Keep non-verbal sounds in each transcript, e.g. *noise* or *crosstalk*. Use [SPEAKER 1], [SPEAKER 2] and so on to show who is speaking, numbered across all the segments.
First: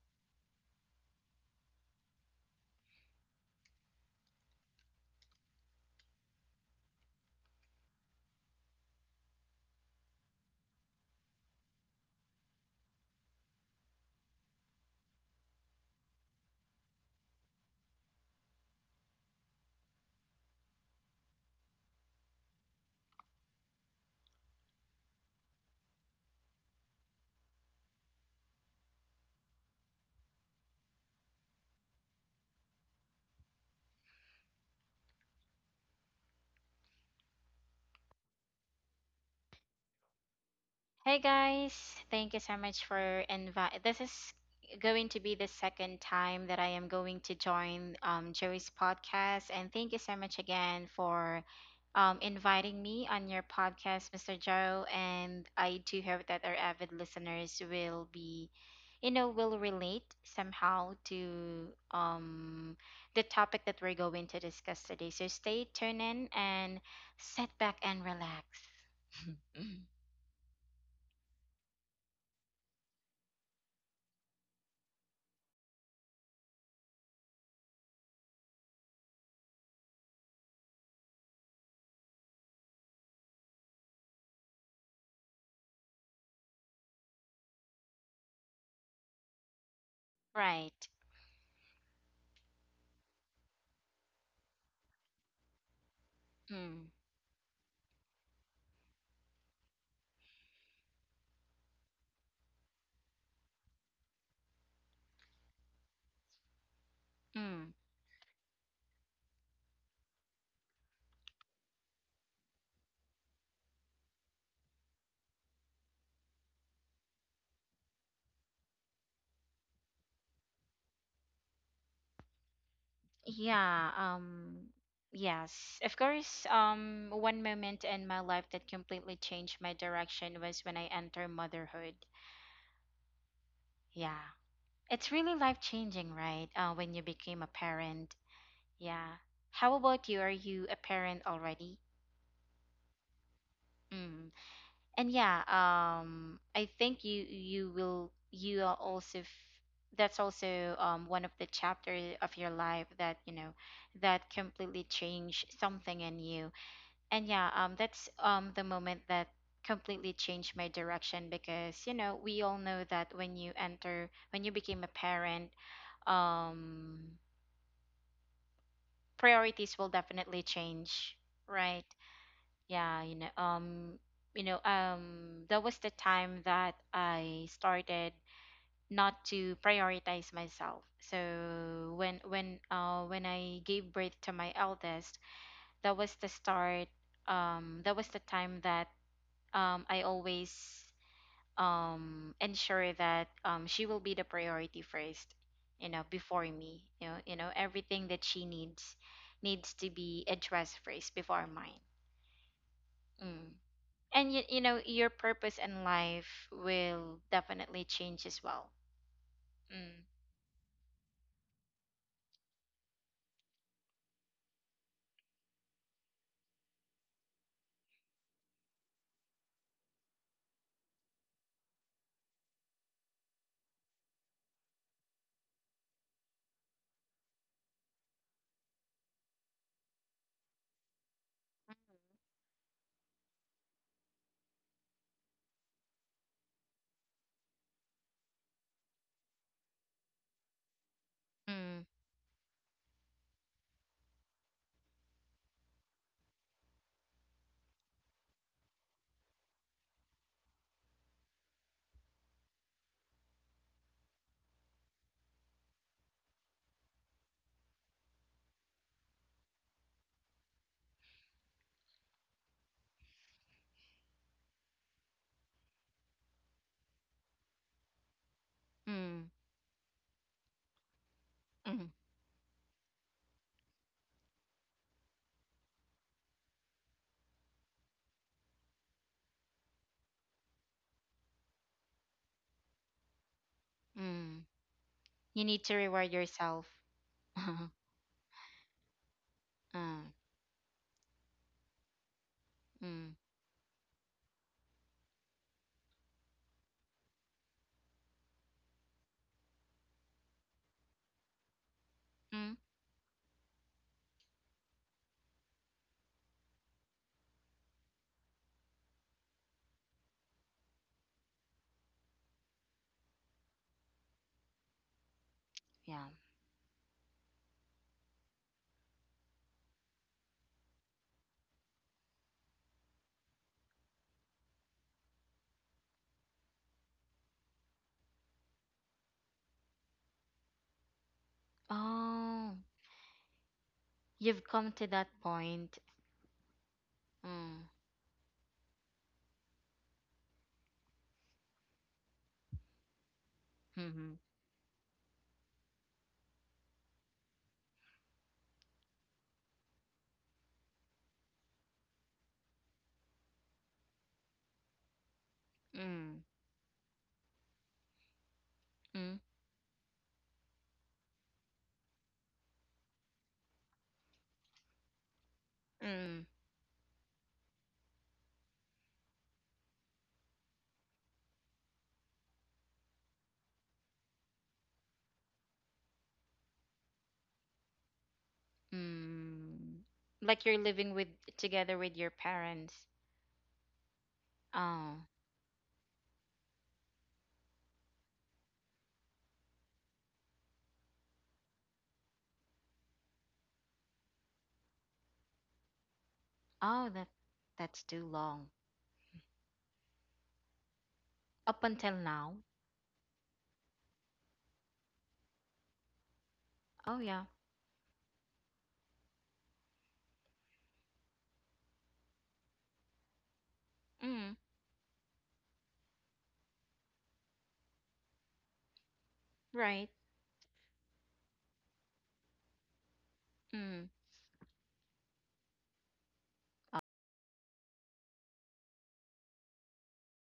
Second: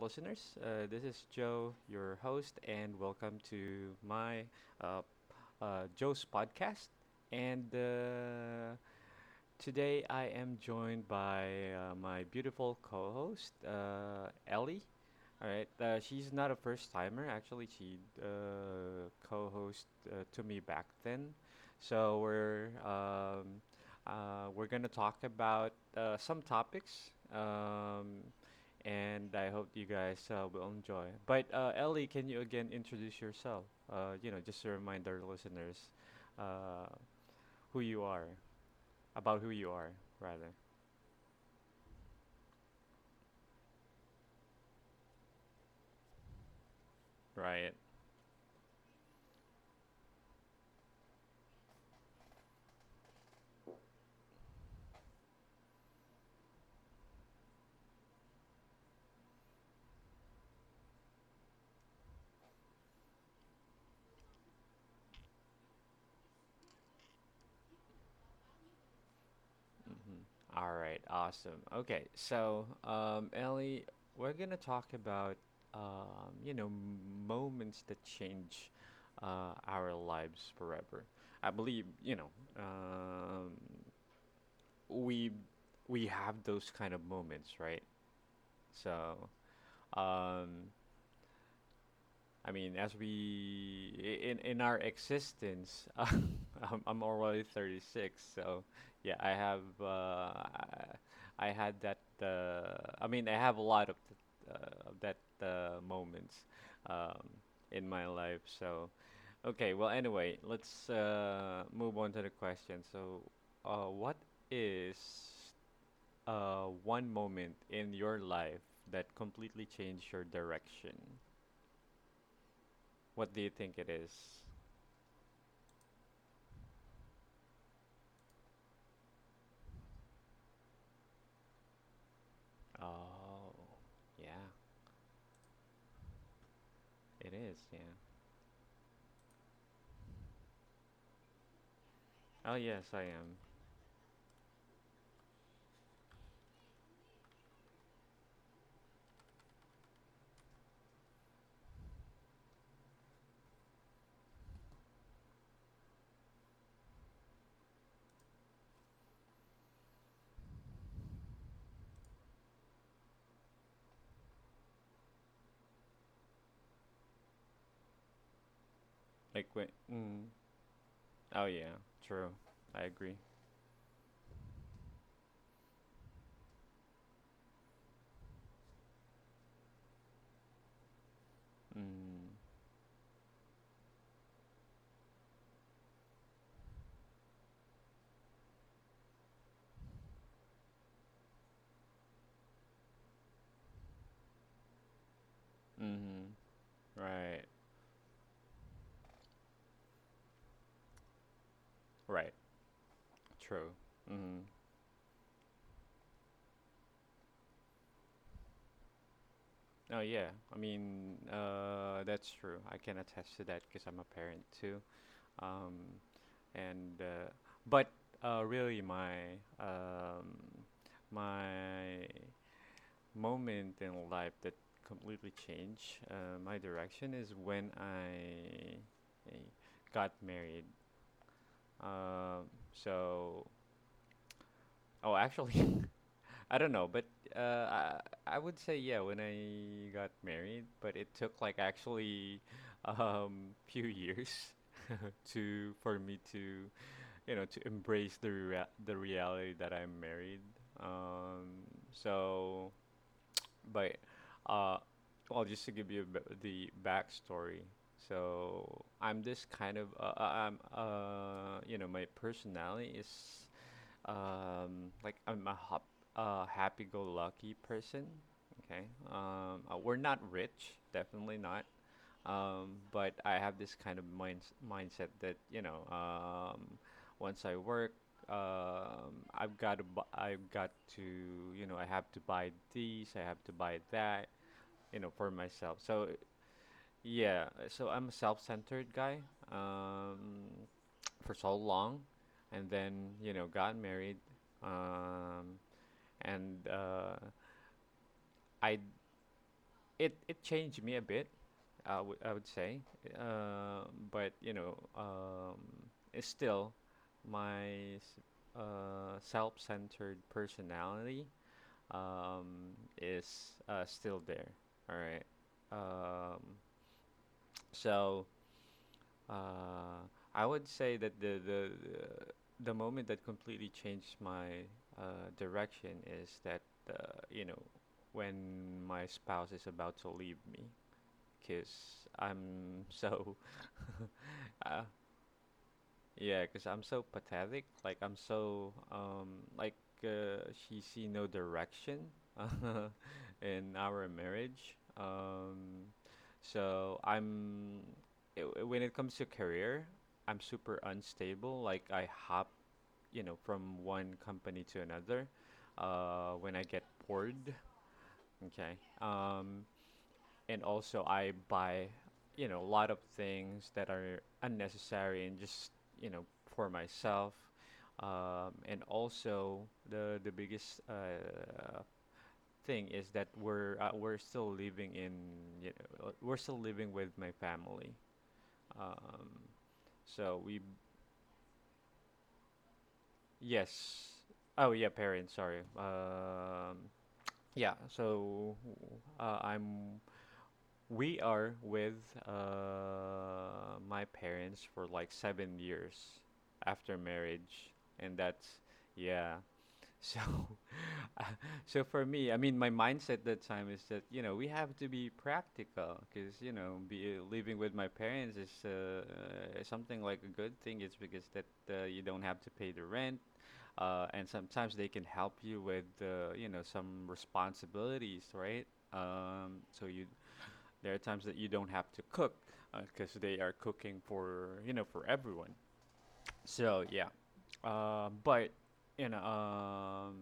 [SPEAKER 1] listeners. This is Joe, your host, and welcome to my uh, Joe's podcast. And Today I am joined by my beautiful co-host, Ellie. All right, she's not a first timer. Actually, she co-host to me back then. So we're gonna talk about some topics, and I hope you guys will enjoy. But Ellie, can you again introduce yourself? You know, just to remind our listeners uh, who you are. About who you are, rather.
[SPEAKER 2] Hey guys, thank you so much for invite. This is going to be the second time that I am going to
[SPEAKER 1] Right.
[SPEAKER 2] join Joey's podcast, and thank you so much again for inviting me on your podcast, Mr. Joe. And I do hope that our avid listeners will be, will relate somehow to the topic that we're going to discuss today. So stay tuned in and sit back and relax. *laughs*
[SPEAKER 1] Mhm. All right. Awesome. Okay. Ellie, we're gonna talk about you know, moments that change our lives forever. I believe you know, um, we we have those kind of moments, right? So um,
[SPEAKER 2] Right.
[SPEAKER 1] I mean, as we I- in our existence, *laughs* I'm,
[SPEAKER 2] Mm.
[SPEAKER 1] I'm already 36, so yeah, I had that. I mean, I have a lot of that moments um,
[SPEAKER 2] Mm.
[SPEAKER 1] in my life. So okay, well, anyway, let's move on to the question. So, what is one moment in your life that completely changed your direction? What do you think it
[SPEAKER 2] Yeah,
[SPEAKER 1] is?
[SPEAKER 2] yes. Of course, one moment in my life that completely changed my direction was when I entered motherhood.
[SPEAKER 1] Oh,
[SPEAKER 2] Yeah.
[SPEAKER 1] yeah,
[SPEAKER 2] It's really life-changing, right? When you
[SPEAKER 1] it
[SPEAKER 2] became a
[SPEAKER 1] is. Yeah.
[SPEAKER 2] parent. Yeah. How about you? Are you a parent already?
[SPEAKER 1] Oh, yes, I am.
[SPEAKER 2] Mm. And yeah, I think you you will you are also f- that's also, one of the chapter of your life that you know that completely changed something in you. And yeah, that's, the moment that completely changed my direction, because, we all know that when you became a parent, um
[SPEAKER 1] Like when.
[SPEAKER 2] priorities will
[SPEAKER 1] Mm.
[SPEAKER 2] definitely change,
[SPEAKER 1] Oh, yeah.
[SPEAKER 2] right?
[SPEAKER 1] True. I
[SPEAKER 2] Yeah,
[SPEAKER 1] agree.
[SPEAKER 2] that was the time that I started not to prioritize myself. So when
[SPEAKER 1] Mm.
[SPEAKER 2] when uh when I gave birth to my eldest, that was the start. That was the time that I always ensure that she will be the priority first, you know,
[SPEAKER 1] Mm-hmm.
[SPEAKER 2] before me.
[SPEAKER 1] Right.
[SPEAKER 2] Everything that she needs to be addressed first before mine.
[SPEAKER 1] Right.
[SPEAKER 2] Mm.
[SPEAKER 1] True.
[SPEAKER 2] And
[SPEAKER 1] Mm-hmm.
[SPEAKER 2] your purpose in life will definitely change as well. Mm.
[SPEAKER 1] Oh, yeah. I mean, that's true. I can attest to that because I'm a parent too. Um, and but really, um, my moment in life that completely changed my direction is when I got married. Um, so, oh, actually, *laughs* I don't know, but uh, I, I would say yeah when I got married, but it took like
[SPEAKER 2] Mm.
[SPEAKER 1] actually few years *laughs* to for me to you know to embrace the the reality that I'm married. Um, so But uh, well, just to give you a bit the backstory. So I'm this kind of I'm you know my personality is like I'm a hop happy-go-lucky person. Okay.
[SPEAKER 2] Mm.
[SPEAKER 1] We're not rich, definitely not.
[SPEAKER 2] Mm.
[SPEAKER 1] But I have this kind of mindset that you know, once I work, I've got to, you know, I have to buy these, I have to buy that,
[SPEAKER 2] Mm.
[SPEAKER 1] you know, for
[SPEAKER 2] You need to
[SPEAKER 1] myself.
[SPEAKER 2] reward
[SPEAKER 1] So
[SPEAKER 2] yourself. *laughs*
[SPEAKER 1] yeah,
[SPEAKER 2] Mm.
[SPEAKER 1] so I'm a self-centered guy.
[SPEAKER 2] Mm.
[SPEAKER 1] Um, *tsk* for so long and then you know got married um and I it changed me a bit, I would
[SPEAKER 2] Mm.
[SPEAKER 1] say, but you know, it's still my self-centered personality um, is still there. All right.
[SPEAKER 2] Yeah.
[SPEAKER 1] Um, so uh, I would say that the moment that completely changed my direction is that you know when my spouse is about to leave me because
[SPEAKER 2] Oh,
[SPEAKER 1] I'm so
[SPEAKER 2] you've come
[SPEAKER 1] *laughs*
[SPEAKER 2] to
[SPEAKER 1] uh,
[SPEAKER 2] that point.
[SPEAKER 1] Yeah, because 'cause I'm so
[SPEAKER 2] Mm.
[SPEAKER 1] pathetic. Like I'm so like she see no direction *laughs* in
[SPEAKER 2] Mm-hmm.
[SPEAKER 1] our marriage. I'm when it comes to career, I'm super unstable. Like I hop, you know, from one company to another
[SPEAKER 2] Mm.
[SPEAKER 1] when I get bored, okay?
[SPEAKER 2] Mm.
[SPEAKER 1] And also I buy, you know, a lot of things that are unnecessary and just, you
[SPEAKER 2] Mm.
[SPEAKER 1] know, for myself. And also the biggest thing is that we're still living in, you know, we're still living with my family. Um,
[SPEAKER 2] Mm. Like,
[SPEAKER 1] so
[SPEAKER 2] you're
[SPEAKER 1] we,
[SPEAKER 2] living with together with your parents?
[SPEAKER 1] yes. Oh yeah,
[SPEAKER 2] Oh.
[SPEAKER 1] parents, sorry. Yeah, so I'm we are with my parents for like 7 years
[SPEAKER 2] Oh,
[SPEAKER 1] after
[SPEAKER 2] that
[SPEAKER 1] marriage,
[SPEAKER 2] that's too
[SPEAKER 1] and
[SPEAKER 2] long.
[SPEAKER 1] that's yeah. So,
[SPEAKER 2] Up
[SPEAKER 1] *laughs* so
[SPEAKER 2] until
[SPEAKER 1] for
[SPEAKER 2] now?
[SPEAKER 1] me, I mean, my mindset that time is that you know we have to be practical because you know
[SPEAKER 2] Oh, yeah.
[SPEAKER 1] living with my parents is something like a good thing. It's because that you don't have to pay the rent, and
[SPEAKER 2] Mm.
[SPEAKER 1] sometimes they can help you with you know some responsibilities, right?
[SPEAKER 2] Right.
[SPEAKER 1] So you there are times that you don't have to cook because they are
[SPEAKER 2] Mm.
[SPEAKER 1] cooking for you know for everyone. So yeah, but you know,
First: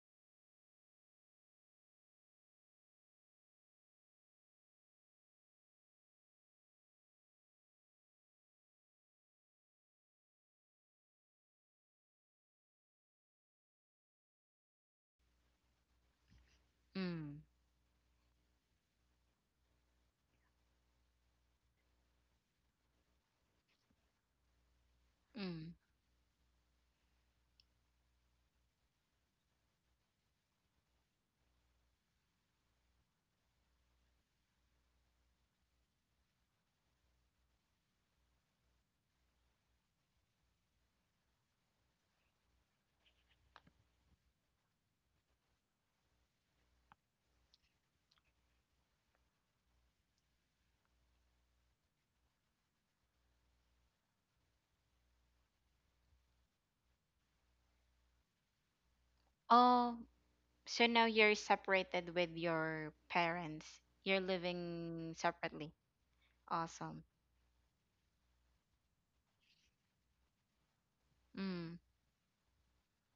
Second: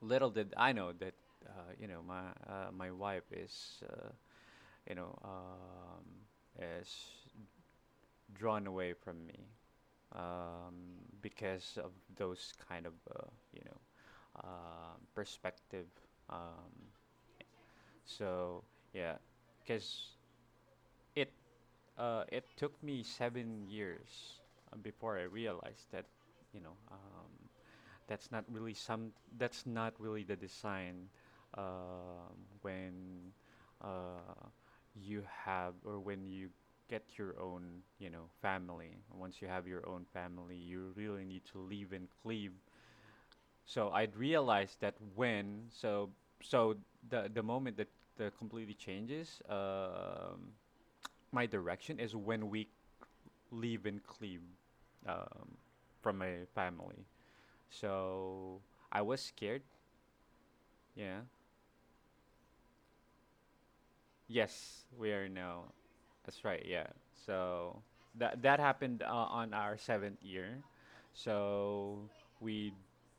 [SPEAKER 1] little did I know that you know my wife is you know is drawn away from me um, because of those kind of you know perspective. Um,
[SPEAKER 2] Mm.
[SPEAKER 1] so yeah, because it it took me 7 years before I
[SPEAKER 2] Mm.
[SPEAKER 1] realized that, you know, that's not really some. that's not really the design when uh, you have or when you get your own, you know, family. Once you have your own family, you really need to leave and cleave. So I'd realized that when so so the moment that the completely changes my direction is when we live in Kleve um, from my family. So I was scared.
[SPEAKER 2] Oh, so now
[SPEAKER 1] Yeah.
[SPEAKER 2] you're separated with your parents. You're
[SPEAKER 1] Yes, we
[SPEAKER 2] living
[SPEAKER 1] are now.
[SPEAKER 2] separately.
[SPEAKER 1] That's right. Yeah.
[SPEAKER 2] Awesome.
[SPEAKER 1] So that that happened on our seventh year.
[SPEAKER 2] Mm.
[SPEAKER 1] So we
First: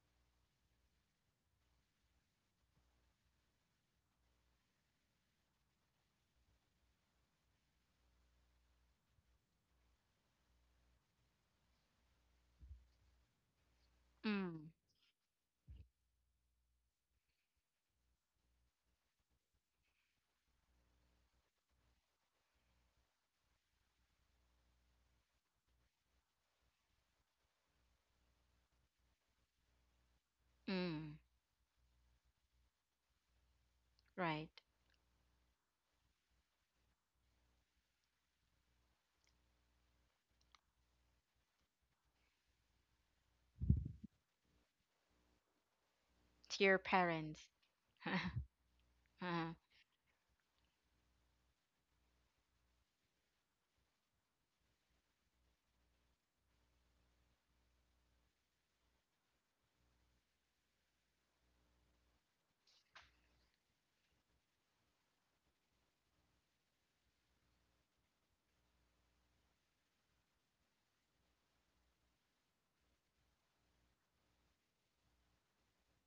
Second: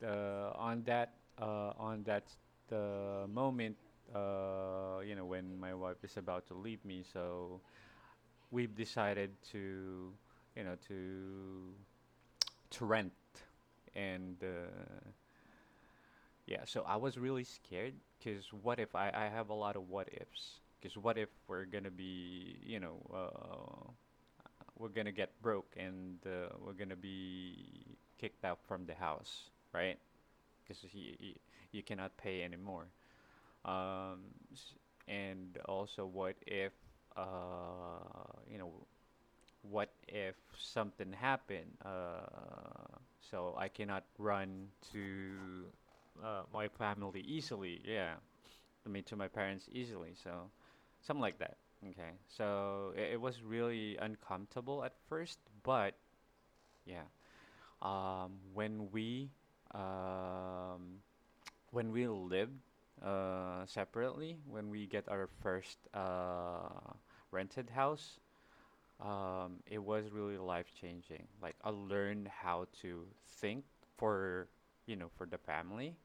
[SPEAKER 1] uh, on that on that the moment you know when my wife is about to leave me. So we've decided to you know to to rent and
[SPEAKER 2] Mm.
[SPEAKER 1] yeah, so I was really scared because what if I have a lot of what ifs? Because what if we're gonna be, you know, we're gonna get broke and we're gonna be kicked out from the house, right? Because
[SPEAKER 2] Mm.
[SPEAKER 1] you cannot pay anymore. Um,
[SPEAKER 2] Right.
[SPEAKER 1] s- and also, what if, uh, you know, what if something happened? So I cannot run to
[SPEAKER 2] To
[SPEAKER 1] my
[SPEAKER 2] your
[SPEAKER 1] family
[SPEAKER 2] parents. *laughs*
[SPEAKER 1] easily. Yeah, I mean to my
[SPEAKER 2] Uh,
[SPEAKER 1] parents easily. So something like that. Okay, so it was really uncomfortable at first, but yeah, um, when we um, when we lived separately, when we get our first rented house, it was really life changing. Like I learned how to think for, you know, for the family.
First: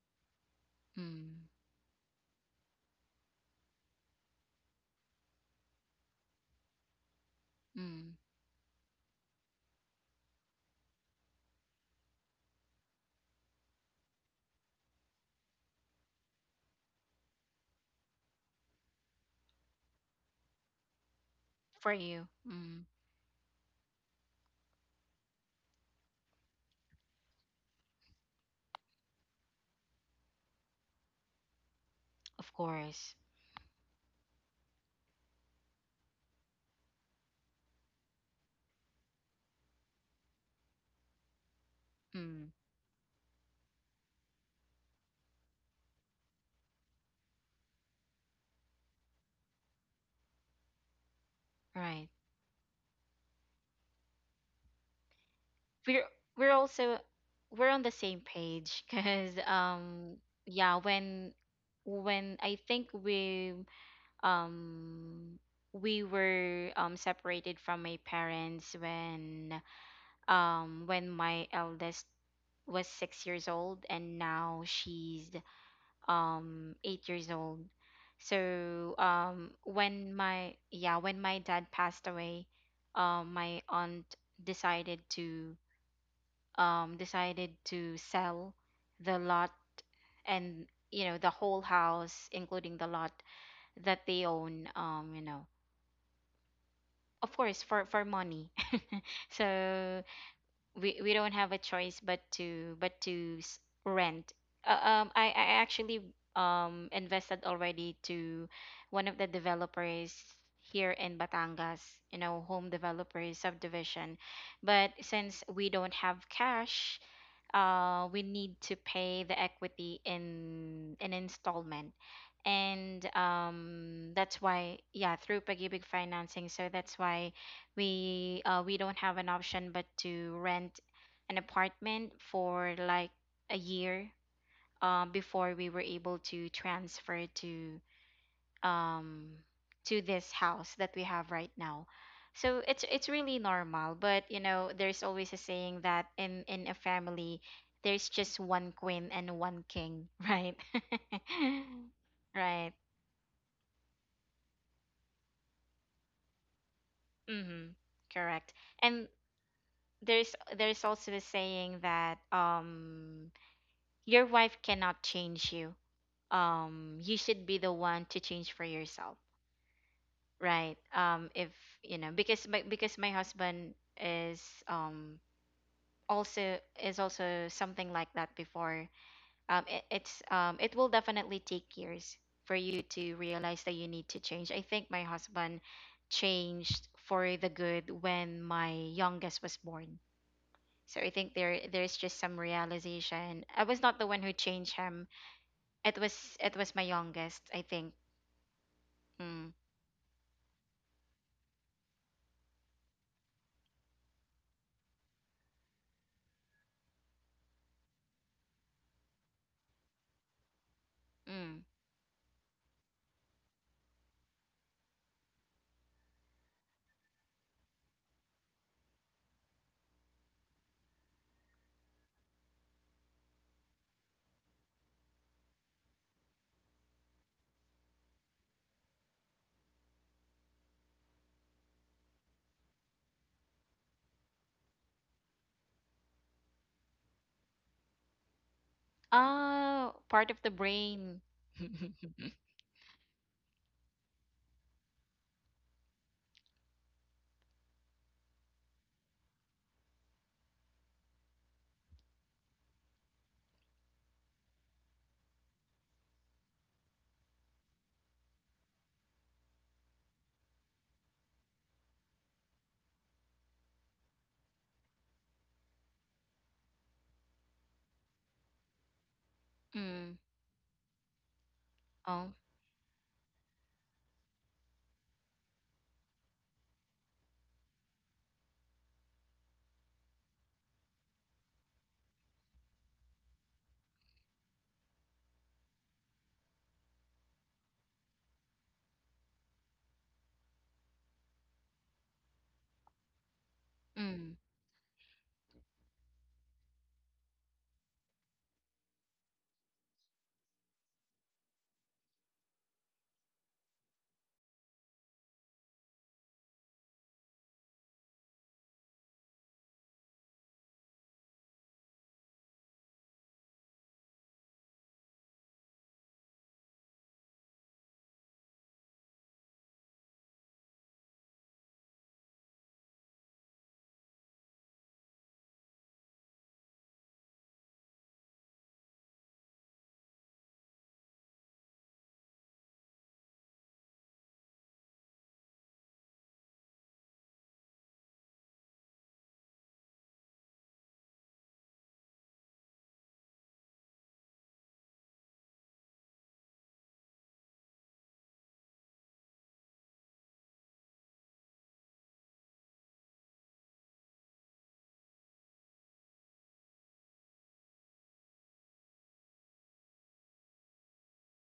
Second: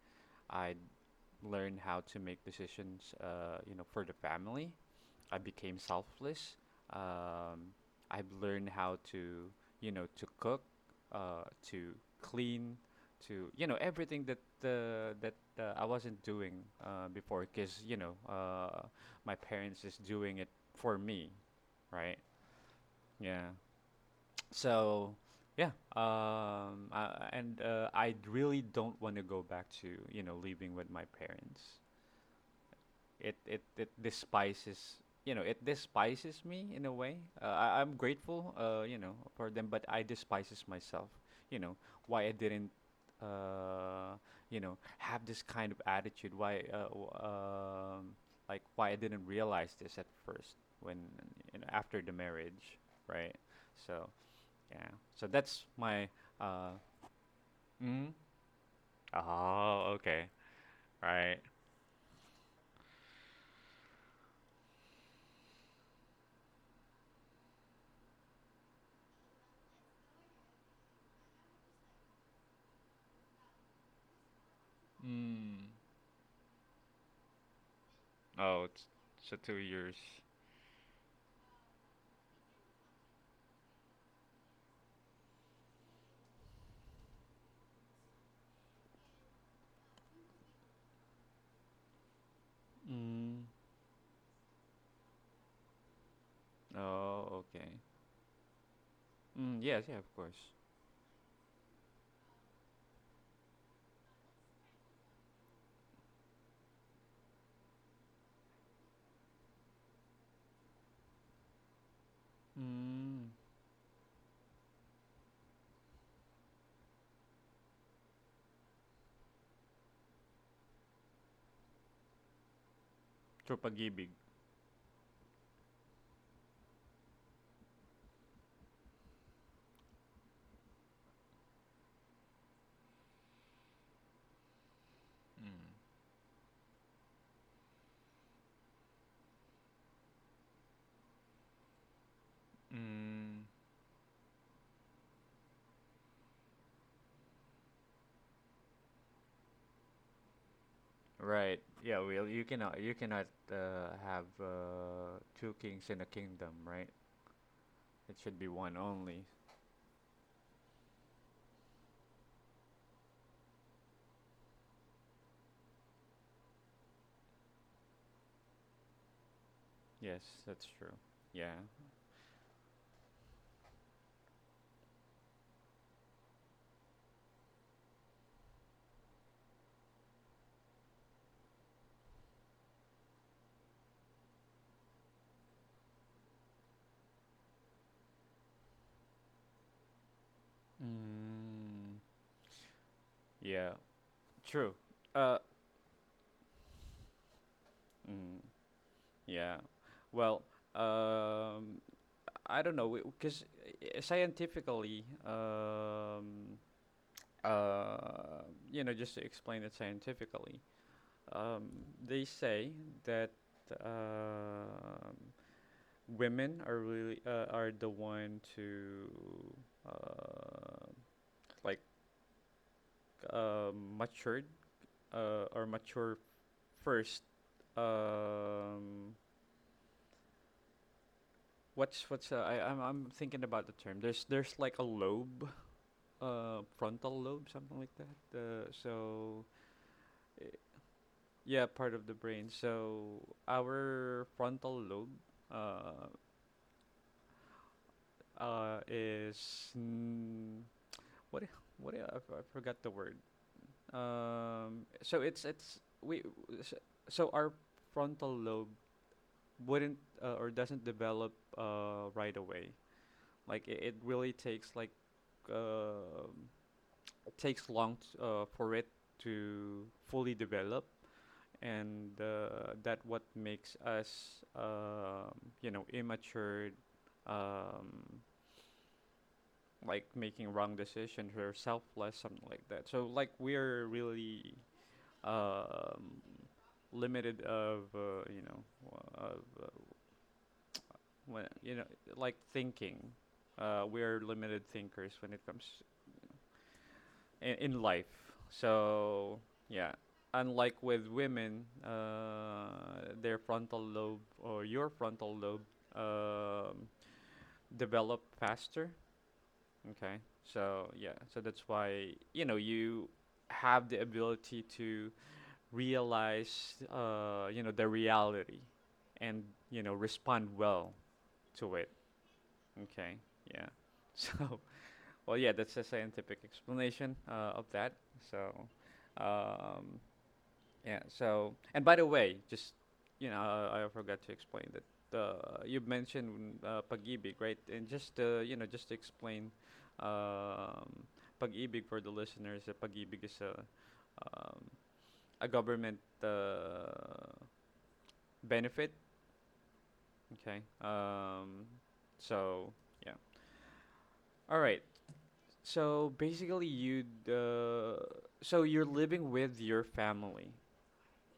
[SPEAKER 1] I
[SPEAKER 2] mm.
[SPEAKER 1] learned how to make decisions, you know, for the family. I became selfless. Um,
[SPEAKER 2] Mm.
[SPEAKER 1] I've learned how to, you know, to cook, to clean, to, you know, everything that I wasn't doing before, because you know, my parents is doing it for me,
[SPEAKER 2] For
[SPEAKER 1] right?
[SPEAKER 2] you. Mm.
[SPEAKER 1] Yeah. So yeah, I really don't want to go back to you know living with my parents.
[SPEAKER 2] Of course.
[SPEAKER 1] It despises you know it despises me in a way. I'm grateful you know for them, but I despises myself. You know why I
[SPEAKER 2] Mm.
[SPEAKER 1] didn't uh, you know have this kind of attitude. Why like why I didn't realize this at first when you know after
[SPEAKER 2] Right.
[SPEAKER 1] the marriage, right? So yeah. So that's
[SPEAKER 2] We're—
[SPEAKER 1] my
[SPEAKER 2] we're
[SPEAKER 1] uh
[SPEAKER 2] also we're on the
[SPEAKER 1] mm,
[SPEAKER 2] same page because,
[SPEAKER 1] oh, okay.
[SPEAKER 2] yeah, when
[SPEAKER 1] Right.
[SPEAKER 2] when I think we, um we were, separated from my parents when, when my eldest was 6 years old, and now she's,
[SPEAKER 1] Mm.
[SPEAKER 2] 8 years old.
[SPEAKER 1] Oh, it's
[SPEAKER 2] So,
[SPEAKER 1] so 2 years.
[SPEAKER 2] when, my yeah, when my dad passed away, my aunt decided to, decided to sell the lot, and, you know, the whole house including the lot
[SPEAKER 1] Mm.
[SPEAKER 2] that they own, you know, of
[SPEAKER 1] Oh,
[SPEAKER 2] course,
[SPEAKER 1] okay.
[SPEAKER 2] for money. *laughs*
[SPEAKER 1] Mm, yes, yeah,
[SPEAKER 2] So
[SPEAKER 1] of course.
[SPEAKER 2] we don't have a choice but to, rent. I actually, invested already to one of the developers here in Batangas, you know, home
[SPEAKER 1] Mm.
[SPEAKER 2] developers subdivision. But since we don't have cash, we need to pay the equity in an installment. And,
[SPEAKER 1] Through pag-ibig.
[SPEAKER 2] that's why, yeah, through Pagibig financing. So that's why we don't have an option but to rent an apartment for like a year before
[SPEAKER 1] Mm.
[SPEAKER 2] we were able to transfer to, um to this house that we have right now. So it's really
[SPEAKER 1] Mm,
[SPEAKER 2] normal, but you know, there's always a saying that in a family there's just one queen and one king. *laughs* Right. *laughs*
[SPEAKER 1] right. Yeah, well,
[SPEAKER 2] Right.
[SPEAKER 1] you cannot have two kings in a kingdom, right?
[SPEAKER 2] Mhm.
[SPEAKER 1] It should be
[SPEAKER 2] Correct.
[SPEAKER 1] one
[SPEAKER 2] And
[SPEAKER 1] only.
[SPEAKER 2] there's also the saying that, your wife cannot change you. You should be the one to change for yourself.
[SPEAKER 1] Yes, that's
[SPEAKER 2] Right.
[SPEAKER 1] true.
[SPEAKER 2] If,
[SPEAKER 1] Yeah.
[SPEAKER 2] you know, because my, because my husband is, um also is also something like that before. It, it's, it will definitely take years for you to realize that you need to change. I think my husband changed for the good when my youngest was born. So I think there, there's
[SPEAKER 1] Mm,
[SPEAKER 2] just some realization. I
[SPEAKER 1] yeah,
[SPEAKER 2] was not the one who changed
[SPEAKER 1] true.
[SPEAKER 2] him.
[SPEAKER 1] Uh,
[SPEAKER 2] It was, it was my youngest, I think.
[SPEAKER 1] mm,
[SPEAKER 2] Mm.
[SPEAKER 1] Yeah. Well, um, I don't know because scientifically, uh, you know, just to explain it scientifically,
[SPEAKER 2] Mm.
[SPEAKER 1] um, they say that um women are really are the one to uh, like uh, matured or mature first, um, what's I'm thinking about the term. There's like a lobe, frontal lobe, something like that.
[SPEAKER 2] Ah, part of
[SPEAKER 1] Uh,
[SPEAKER 2] the brain.
[SPEAKER 1] yeah, part of the
[SPEAKER 2] *laughs*
[SPEAKER 1] brain. So our frontal lobe, uh, is mm, what I, f- I forgot the word. So it's we w- s- so our frontal lobe wouldn't or doesn't develop right away. Like it really takes like um it takes long for it to
[SPEAKER 2] Mm.
[SPEAKER 1] fully develop and
[SPEAKER 2] Oh.
[SPEAKER 1] that what makes us you know immature, um, like making wrong decisions or selfless something like that, so like we're really um, limited of you know w- of when you know like thinking, we're
[SPEAKER 2] Mm.
[SPEAKER 1] limited thinkers when it comes in life. So yeah, unlike with women, their frontal lobe or your frontal lobe um, develop faster. Okay, so yeah, so that's why you know you have the ability to realize you know the reality and you know respond well to it. Okay, yeah. *laughs* So well, yeah, that's a scientific explanation of that. So, um, yeah. So, and by the way, just you know, I forgot to explain that you mentioned pag-ibig, right? And just you know, just to explain um, pag-ibig for the listeners, pag-ibig is um, a government uh, benefit. Okay. So yeah. All right. So basically, you're living with your family,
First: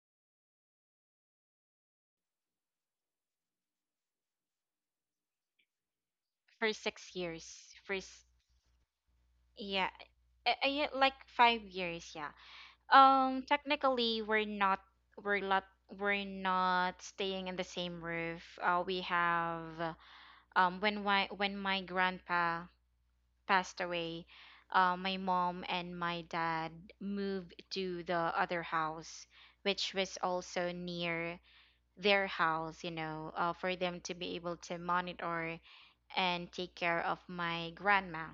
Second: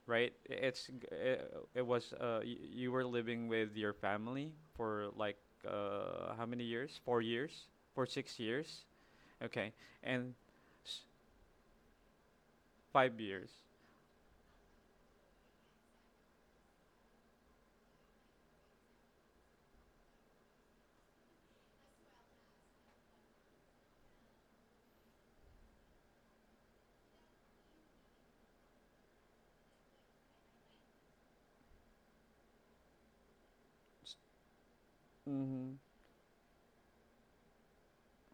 [SPEAKER 1] right? I- It's g- it was y- you were living with your family for like how many
[SPEAKER 2] First
[SPEAKER 1] years?
[SPEAKER 2] six
[SPEAKER 1] 4 years?
[SPEAKER 2] years.
[SPEAKER 1] For
[SPEAKER 2] First,
[SPEAKER 1] 6 years? Okay,
[SPEAKER 2] yeah.
[SPEAKER 1] and
[SPEAKER 2] I, yeah,
[SPEAKER 1] s-
[SPEAKER 2] like 5 years, yeah.
[SPEAKER 1] five years.
[SPEAKER 2] Technically, we're not, we're not, we're not staying in the same roof. We have, when my grandpa passed away, my mom and my dad moved to the other house, which was also near their house, you know, for them to be able to monitor
[SPEAKER 1] Mm-hmm.
[SPEAKER 2] and take care of my grandma.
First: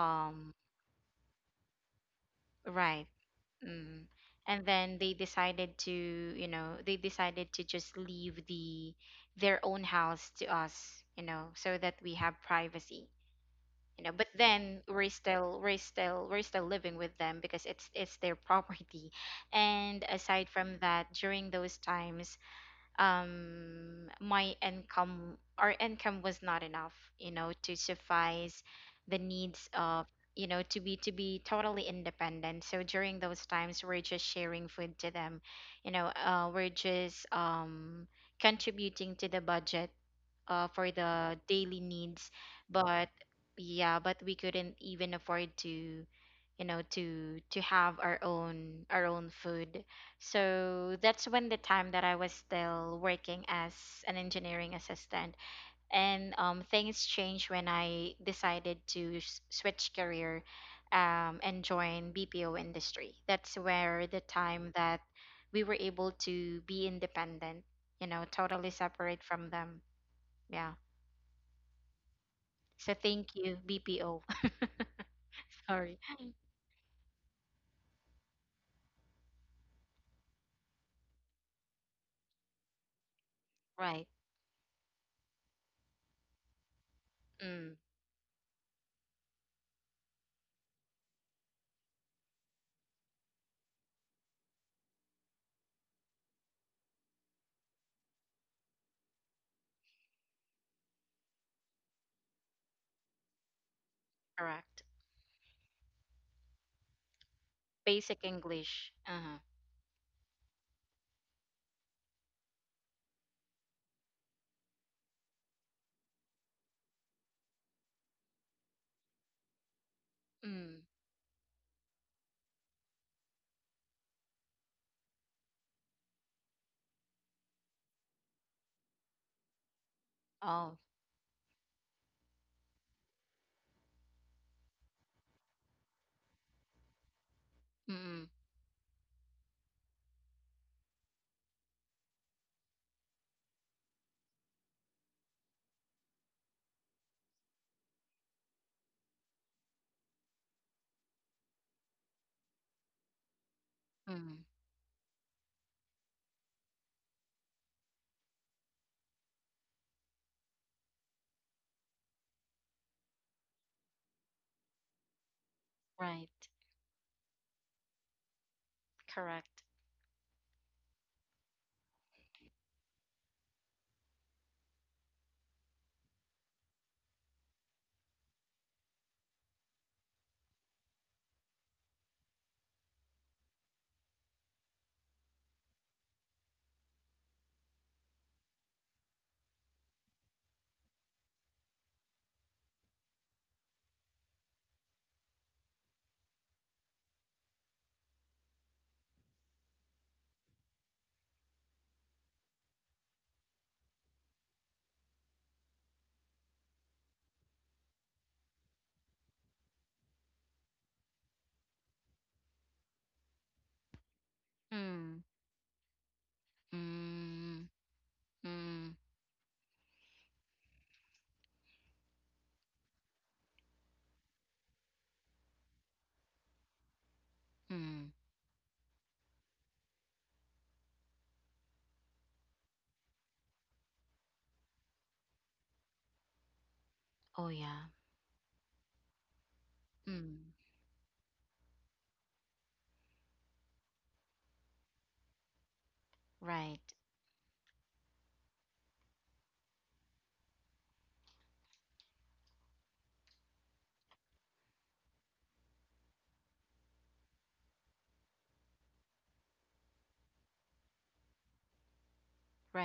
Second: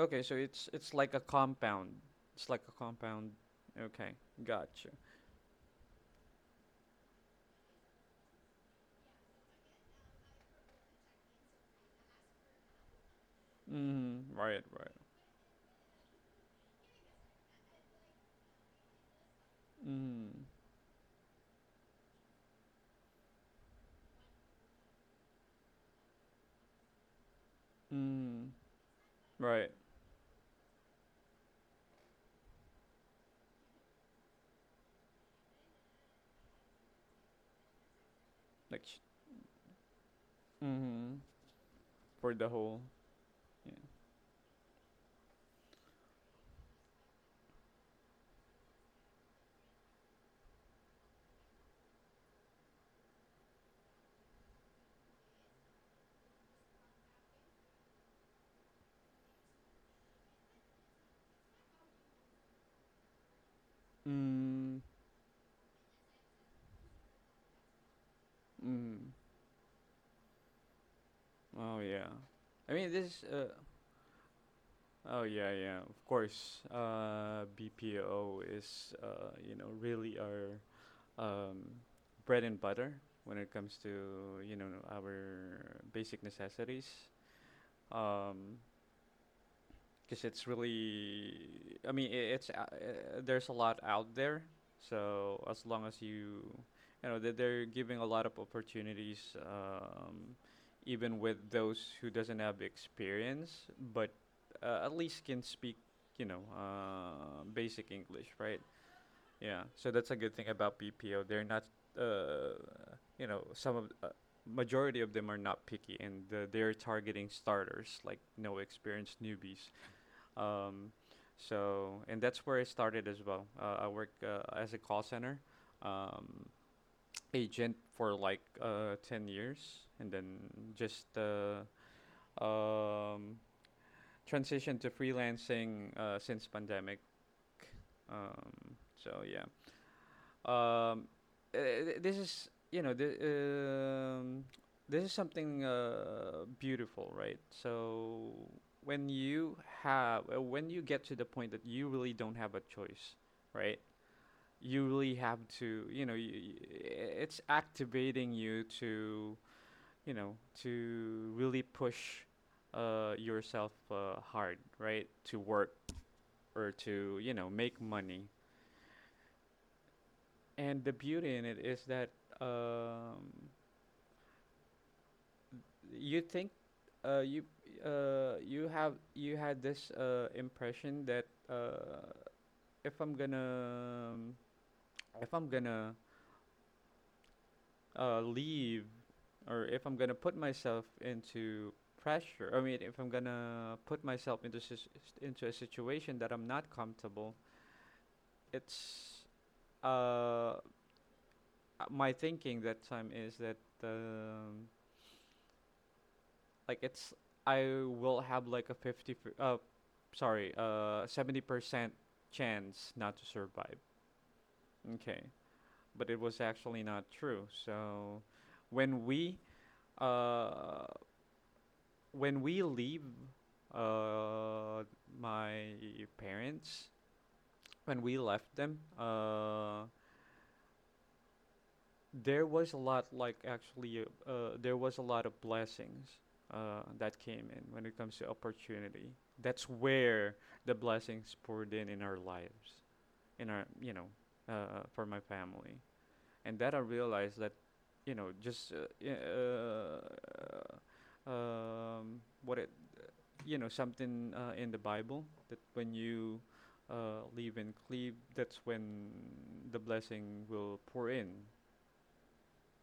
[SPEAKER 1] Okay, so it's like a compound. It's like a
[SPEAKER 2] right.
[SPEAKER 1] compound.
[SPEAKER 2] Mm.
[SPEAKER 1] Okay,
[SPEAKER 2] And
[SPEAKER 1] gotcha.
[SPEAKER 2] then they decided to, you know, they decided to just leave the their own house to us, you know, so that we have privacy. You know, but
[SPEAKER 1] Mm-hmm. Right,
[SPEAKER 2] then
[SPEAKER 1] right.
[SPEAKER 2] we're still, we're still living with them because it's their *laughs* property. And
[SPEAKER 1] Mm-hmm.
[SPEAKER 2] aside from that, during those times, my income, our income was not enough, you know, to
[SPEAKER 1] Mm-hmm.
[SPEAKER 2] suffice the needs
[SPEAKER 1] Right.
[SPEAKER 2] of, you know, to be, to be totally independent. So during those times, we're just sharing food to them, you know. We're just,
[SPEAKER 1] Like.
[SPEAKER 2] contributing to the budget, for
[SPEAKER 1] Mm-hmm.
[SPEAKER 2] the daily needs.
[SPEAKER 1] For the whole.
[SPEAKER 2] But
[SPEAKER 1] Yeah.
[SPEAKER 2] yeah, but we couldn't even afford to, you know, to have our own, our own food. So that's when the time that I was still working as an engineering assistant, and, things changed when I decided to switch career. And join BPO industry. That's where the time
[SPEAKER 1] Mm,
[SPEAKER 2] that we were able to be independent, you know, totally
[SPEAKER 1] mm.
[SPEAKER 2] separate from them. Yeah.
[SPEAKER 1] Oh yeah. I mean
[SPEAKER 2] So
[SPEAKER 1] this
[SPEAKER 2] thank
[SPEAKER 1] uh
[SPEAKER 2] you, BPO. *laughs*
[SPEAKER 1] Oh yeah, yeah.
[SPEAKER 2] Sorry.
[SPEAKER 1] Of course. BPO is you know really our um bread and butter when it comes
[SPEAKER 2] Right.
[SPEAKER 1] to you know our basic necessities.
[SPEAKER 2] Mm.
[SPEAKER 1] Um because it's really I mean I it's there's a lot out there, so as long as you you know that they're giving a lot of opportunities, even with those who doesn't have experience, but
[SPEAKER 2] Correct.
[SPEAKER 1] at least can speak you know basic
[SPEAKER 2] Basic
[SPEAKER 1] English, right?
[SPEAKER 2] English. Uh-huh.
[SPEAKER 1] Yeah, so that's a good thing about BPO, they're not uh, you know some of majority of them are not picky, and they're targeting starters like no experienced newbies,
[SPEAKER 2] Mm.
[SPEAKER 1] um, so, and that's where I started as well. I worked as a call center um, agent for like 10 years, and then
[SPEAKER 2] Oh.
[SPEAKER 1] just um, transitioned to freelancing since pandemic.
[SPEAKER 2] Mm.
[SPEAKER 1] Um, so, yeah. Um, this is you know the *tsk* this is something beautiful, right? So when you have when you get to the point that you really don't have a choice, right?
[SPEAKER 2] Mm.
[SPEAKER 1] You really have to you know you, it's activating you to you know to really push yourself hard, right? To work
[SPEAKER 2] Right.
[SPEAKER 1] or to you know make money.
[SPEAKER 2] Correct.
[SPEAKER 1] And the beauty in it is that um, you think you you have you had this impression that if I'm gonna if I'm gonna leave or if I'm gonna put myself into pressure, I mean, if I'm gonna put myself into into a situation that I'm not comfortable, it's uh, uh, my thinking that time is that um, like it's I will have like a 70% chance not to survive.
[SPEAKER 2] Mm.
[SPEAKER 1] Okay. But it was actually not true.
[SPEAKER 2] Mm.
[SPEAKER 1] So
[SPEAKER 2] Mm.
[SPEAKER 1] when we uh when we leave uh my parents, when
[SPEAKER 2] Mm.
[SPEAKER 1] we left them, there was a lot, like actually there was a lot of blessings that
[SPEAKER 2] Oh
[SPEAKER 1] came in when
[SPEAKER 2] yeah.
[SPEAKER 1] it comes to opportunity. That's where
[SPEAKER 2] Mm.
[SPEAKER 1] the blessings poured in our lives, in our you know for my family. And that I
[SPEAKER 2] Right.
[SPEAKER 1] realized that you know just what it you know something in the Bible, that when you live in cleave, that's when the blessing will pour in.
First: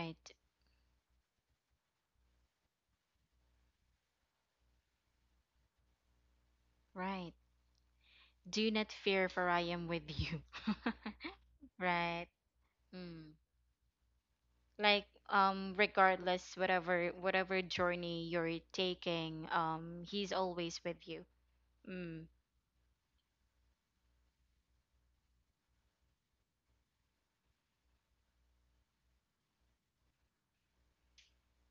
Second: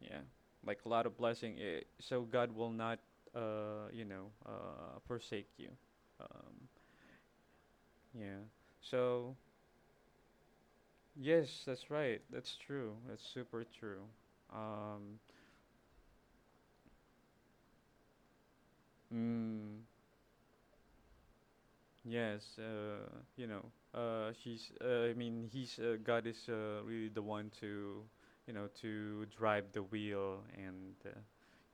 [SPEAKER 1] Yeah, like a lot of blessing. So God will not, you know, forsake you. Um,
[SPEAKER 2] Right.
[SPEAKER 1] yeah.
[SPEAKER 2] Do not fear,
[SPEAKER 1] So
[SPEAKER 2] for I am with you. *laughs*
[SPEAKER 1] yes, that's right.
[SPEAKER 2] Right.
[SPEAKER 1] That's true. That's
[SPEAKER 2] Mm.
[SPEAKER 1] super true.
[SPEAKER 2] Like,
[SPEAKER 1] Um,
[SPEAKER 2] regardless whatever, whatever journey you're taking,
[SPEAKER 1] mm,
[SPEAKER 2] he's always with you. Mm.
[SPEAKER 1] yes. You know, he's. God is really the one to, you know, to drive the wheel, and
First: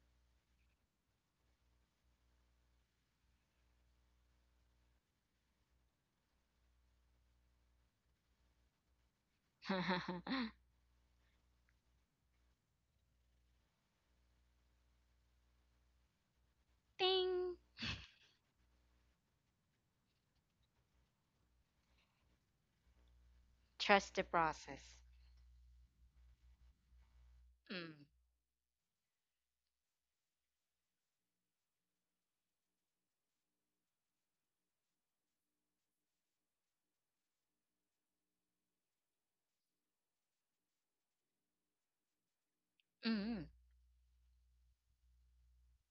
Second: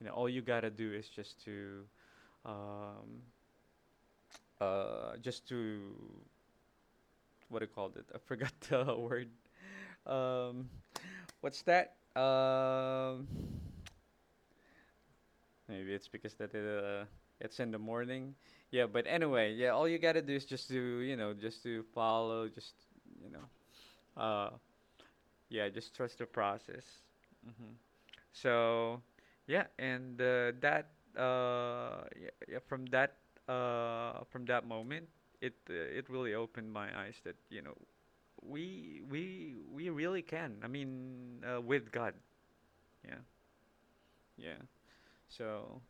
[SPEAKER 1] you know, all you gotta do is um, just to what do you call it? I forgot *laughs* the word.
[SPEAKER 2] *laughs*
[SPEAKER 1] Um, what's that? Maybe it's because that
[SPEAKER 2] Ding!
[SPEAKER 1] it's in the morning. Yeah, but anyway, yeah. All you gotta do is just to you know just to follow, just you know,
[SPEAKER 2] Trust the
[SPEAKER 1] uh,
[SPEAKER 2] process.
[SPEAKER 1] yeah, just trust the process. Hmm.
[SPEAKER 2] Mm.
[SPEAKER 1] So, yeah, and that yeah, yeah, from that moment, it really opened my eyes that you know we really can. I mean, with God, yeah,
[SPEAKER 2] Mm.
[SPEAKER 1] yeah. So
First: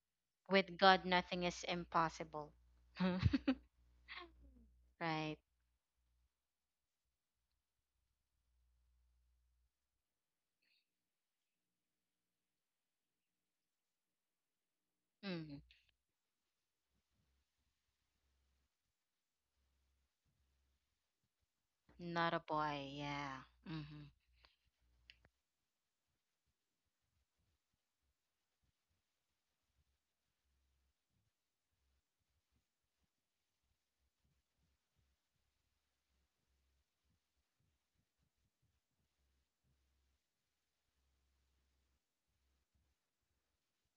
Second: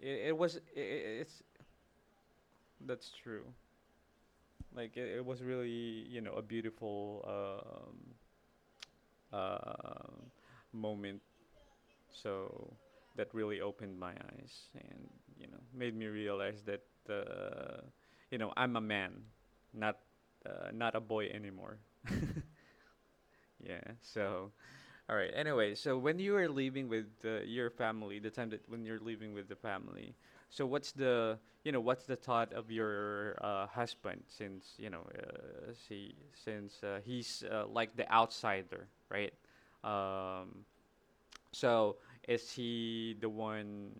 [SPEAKER 1] it was
[SPEAKER 2] With
[SPEAKER 1] I
[SPEAKER 2] God,
[SPEAKER 1] it's
[SPEAKER 2] nothing is impossible. *laughs*
[SPEAKER 1] that's true. Like it
[SPEAKER 2] Right.
[SPEAKER 1] was really you know a beautiful uh, moment. So that really opened my eyes and you know
[SPEAKER 2] Mm.
[SPEAKER 1] made me realize that uh, you know I'm a man, not not a boy anymore. *laughs*
[SPEAKER 2] Not a boy. Yeah.
[SPEAKER 1] Yeah.
[SPEAKER 2] Hmm.
[SPEAKER 1] So all right. Anyway, so when you are leaving with your family, the time that when you're leaving with the family, so what's the you know what's the thought of your husband, since you know she since he's like the outsider, right? Um, so is he the one,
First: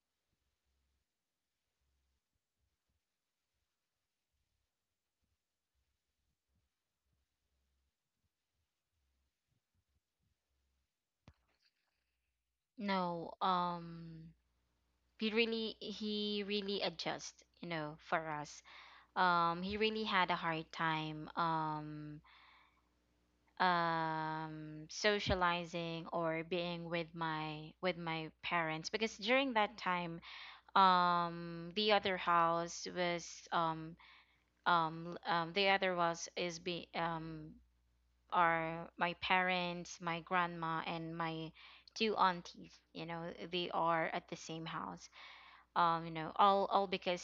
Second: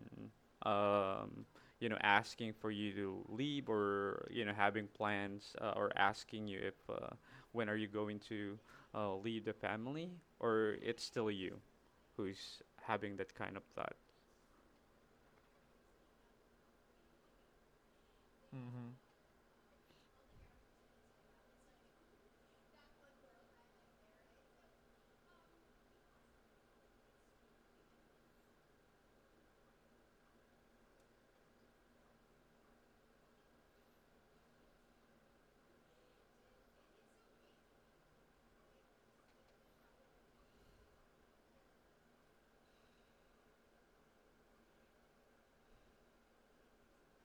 [SPEAKER 1] um, you know, asking for you to leave, or, you know, having plans or asking you if when are you going to leave the family? Or it's still you who's having that
[SPEAKER 2] No.
[SPEAKER 1] kind of thought?
[SPEAKER 2] He really adjust. You know, for us.
[SPEAKER 1] Mm-hmm.
[SPEAKER 2] He really had a hard time. Socializing or being with my, with my parents because during that time, the other house was, um, the other was is be um, are my parents, my grandma, and my two aunties, you know, they are at the same house, you know, all because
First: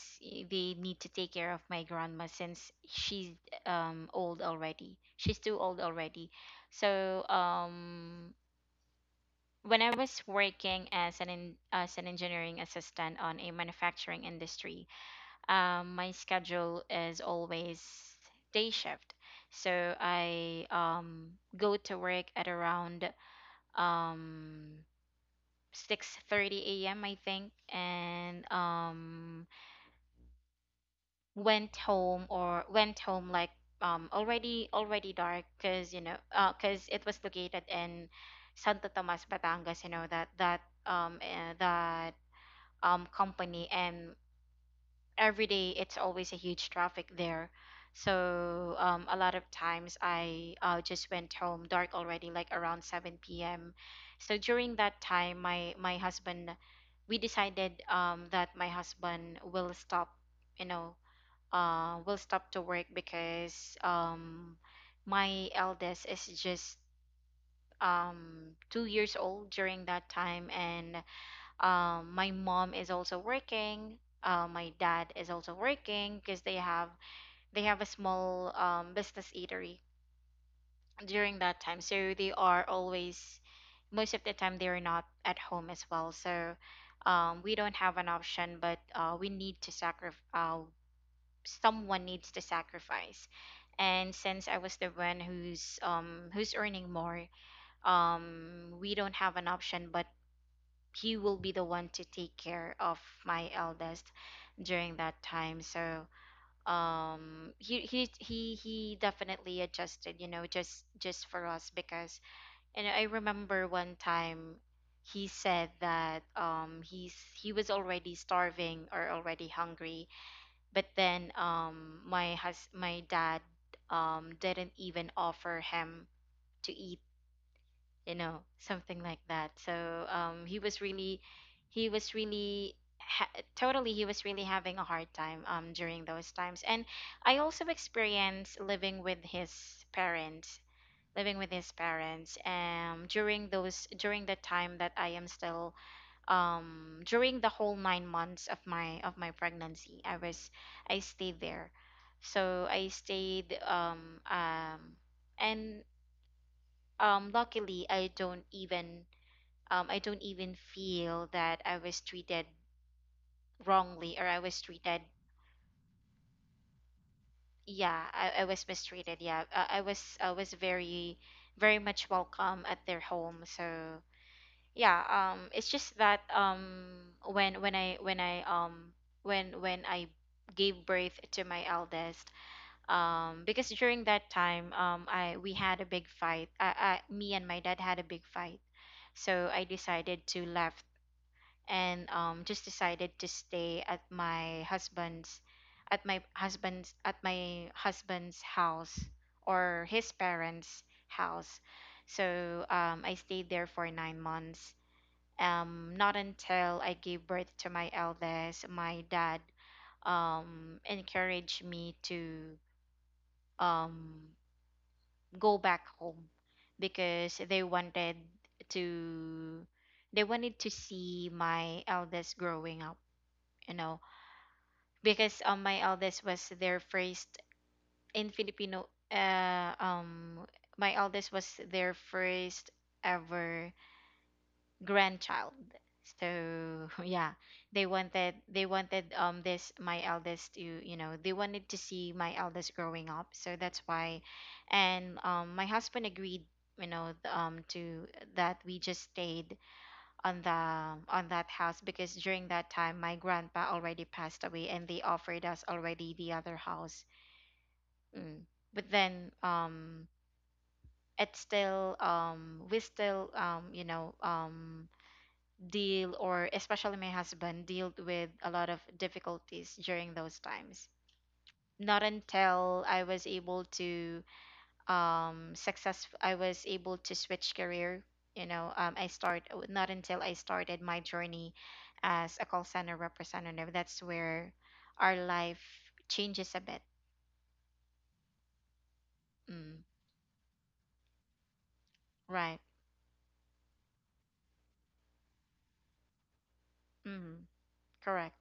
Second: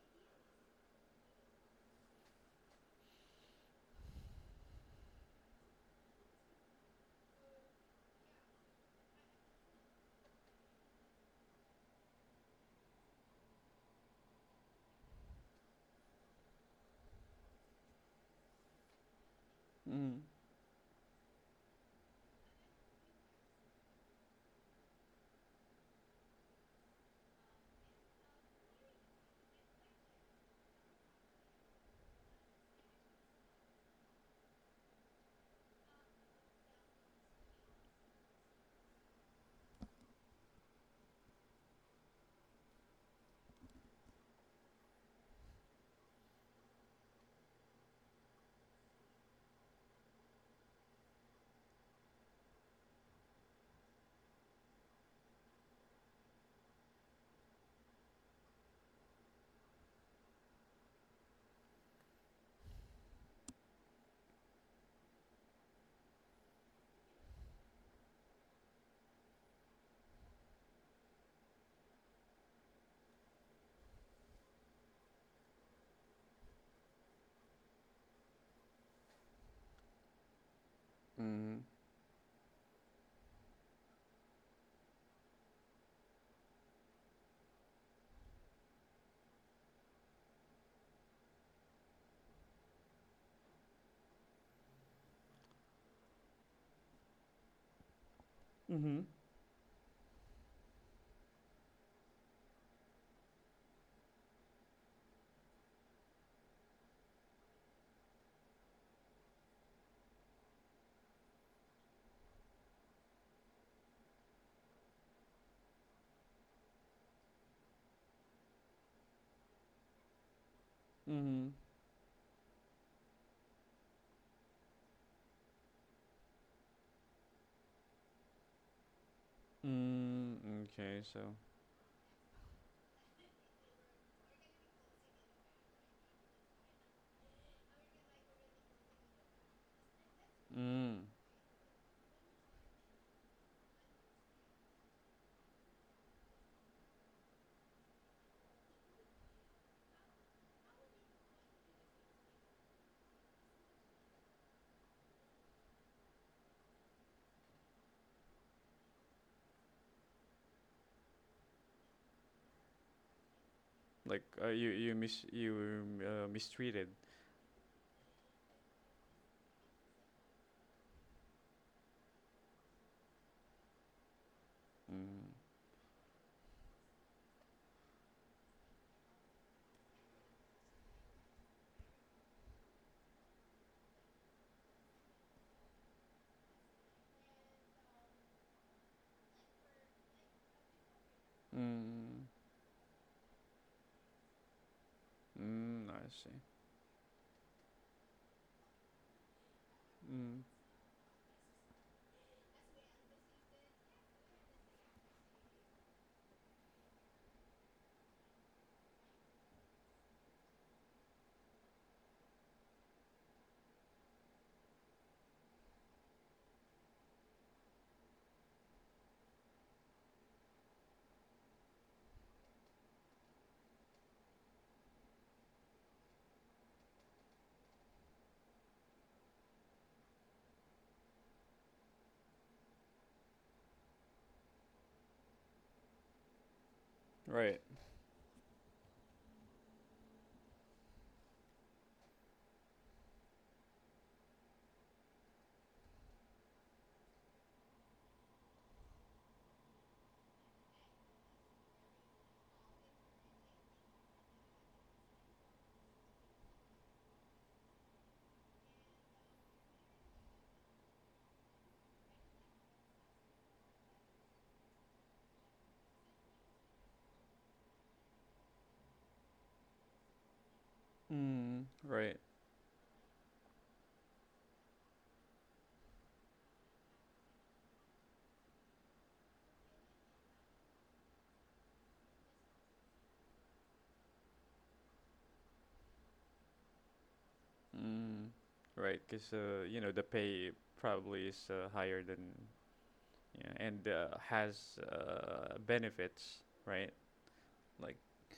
[SPEAKER 2] they need to take care of my grandma since she's, old already, she's too old already. So, when I was working as an as an engineering assistant on a manufacturing industry, my schedule is always day shift. So
[SPEAKER 1] Mm.
[SPEAKER 2] I, go to work at around, um, 6:30 a.m. I think, and, went home, or went home like, already, already dark, because you know, 'cause, because it was located in Santo Tomas, Batangas. You know, that, that, um, uh, that company, and every day it's always a huge traffic there. So, a lot of times I just went home dark already, like around 7 p.m. So during that time, my husband, we decided, that my husband will stop, you know, will stop to work because, my eldest is just, 2 years old during that time, and, my mom is also working, my dad is also working, because they have, they have a small, business eatery during that
[SPEAKER 1] Mm.
[SPEAKER 2] time, so they are always, most of the time they're not at home as well. So, we don't have an option, but, we need to sacrifice, someone needs to sacrifice. And since I was the one who's, who's earning more, we
[SPEAKER 1] Mm-hmm.
[SPEAKER 2] don't have an option but he will be the one to take care of my eldest during that time. So he definitely adjusted, just for us because and I remember one time, he said that he was already starving or already hungry, but then
[SPEAKER 1] Mm-hmm.
[SPEAKER 2] my dad didn't even offer him to eat, something like that. So
[SPEAKER 1] Mm. Okay, so.
[SPEAKER 2] he was really having a hard time during those times. And I also experienced living with his parents,
[SPEAKER 1] Mm.
[SPEAKER 2] during the time that I am still, during the whole 9 months of my pregnancy. I stayed there. So i stayed um um and um luckily I don't even feel that I was treated wrongly
[SPEAKER 1] Like
[SPEAKER 2] or I was treated.
[SPEAKER 1] you were, mistreated.
[SPEAKER 2] Yeah, I was mistreated. Yeah, I was very, very much welcome at their home. So, yeah.
[SPEAKER 1] Mm.
[SPEAKER 2] It's just that, when when I when I um when I gave birth to my eldest. Because during that time, I we had a big fight. I Me and my dad had a big fight. So I decided to left, and
[SPEAKER 1] Mm.
[SPEAKER 2] just decided to stay at my husband's,
[SPEAKER 1] Mm,
[SPEAKER 2] at
[SPEAKER 1] I
[SPEAKER 2] my
[SPEAKER 1] see.
[SPEAKER 2] husband's at my husband's house, or his
[SPEAKER 1] Mm,
[SPEAKER 2] parents' house. So I stayed there for 9 months. Not until I gave birth to my eldest, my dad encouraged me to um, go back home because to they wanted to see my eldest growing up, you know because my eldest was their first in Filipino, my eldest was their first ever grandchild. So *laughs* yeah,
[SPEAKER 1] right.
[SPEAKER 2] they wanted this my eldest to they wanted to see my eldest growing up. So that's why. And my husband agreed, to that we just stayed on the on that house because during that time my grandpa already passed away and they offered us already the other house. Mm. But then it's still we still, deal, or especially my husband dealt with a lot of difficulties during those times.
[SPEAKER 1] Mm,
[SPEAKER 2] Not
[SPEAKER 1] right.
[SPEAKER 2] until I was able to switch career, I start not until I started my journey as a call center representative, that's where our life changes a bit.
[SPEAKER 1] Mm, right. Because you
[SPEAKER 2] Mm,
[SPEAKER 1] know the pay probably is higher than
[SPEAKER 2] right.
[SPEAKER 1] yeah, and has benefits, right?
[SPEAKER 2] Mm.
[SPEAKER 1] Like
[SPEAKER 2] Correct.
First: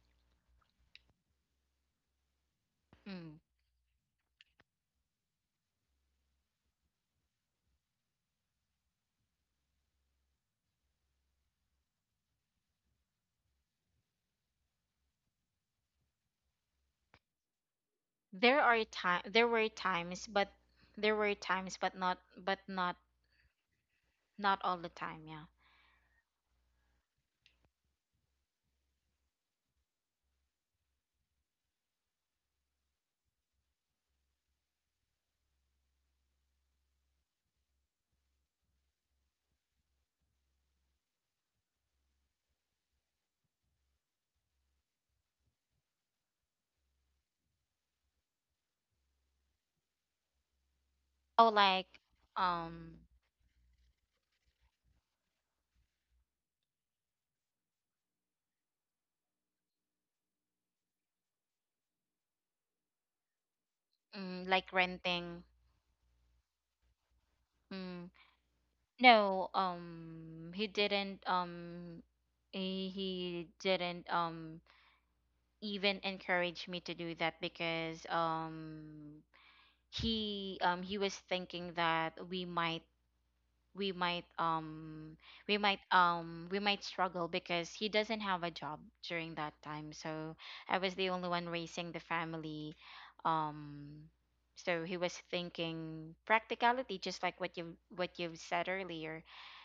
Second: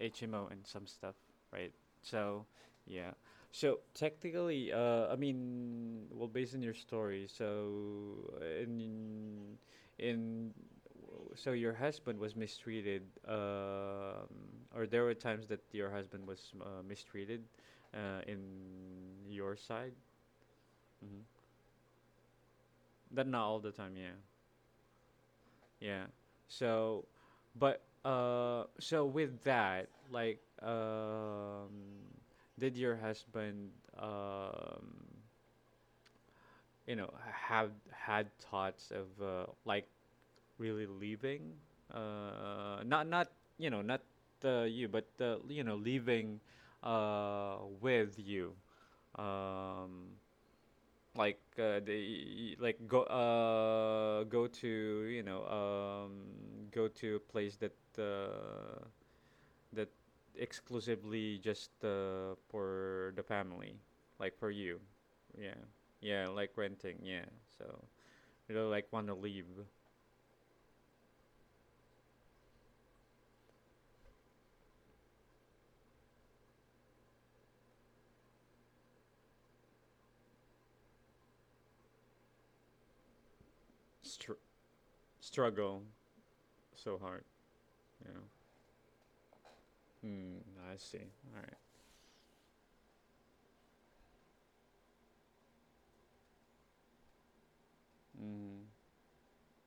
[SPEAKER 1] HMO and some stuff, right? So, yeah.
[SPEAKER 2] Mm.
[SPEAKER 1] So technically, I mean, well, based on your story, so in in so your husband was mistreated, um, or there were times that your husband was mistreated, in
[SPEAKER 2] There
[SPEAKER 1] your
[SPEAKER 2] were
[SPEAKER 1] side.
[SPEAKER 2] times,
[SPEAKER 1] Mm-hmm.
[SPEAKER 2] but not, but not
[SPEAKER 1] That not all the time, yeah.
[SPEAKER 2] all the time, yeah.
[SPEAKER 1] Yeah. So, but so with that, like, did your husband, um, you know, have had thoughts of like really leaving? Not not you know not you, but you know leaving with you. Um, like
[SPEAKER 2] Oh, like,
[SPEAKER 1] they like
[SPEAKER 2] um
[SPEAKER 1] go go to you know go to a place that uh that exclusively just for the family, like for
[SPEAKER 2] like
[SPEAKER 1] you.
[SPEAKER 2] renting.
[SPEAKER 1] Yeah, yeah, like renting, yeah. So
[SPEAKER 2] Mm.
[SPEAKER 1] you don't like want to leave.
[SPEAKER 2] No, he didn't. He didn't. Even encourage me to do that because he was thinking that we might
[SPEAKER 1] str-
[SPEAKER 2] um
[SPEAKER 1] Struggle
[SPEAKER 2] we might
[SPEAKER 1] so hard,
[SPEAKER 2] struggle because he
[SPEAKER 1] you know.
[SPEAKER 2] doesn't have a job during that time. So
[SPEAKER 1] Mm, I
[SPEAKER 2] I was the
[SPEAKER 1] see,
[SPEAKER 2] only
[SPEAKER 1] all
[SPEAKER 2] one
[SPEAKER 1] right.
[SPEAKER 2] raising the family. um so he was thinking practicality, just like what you've
[SPEAKER 1] Mm,
[SPEAKER 2] said earlier.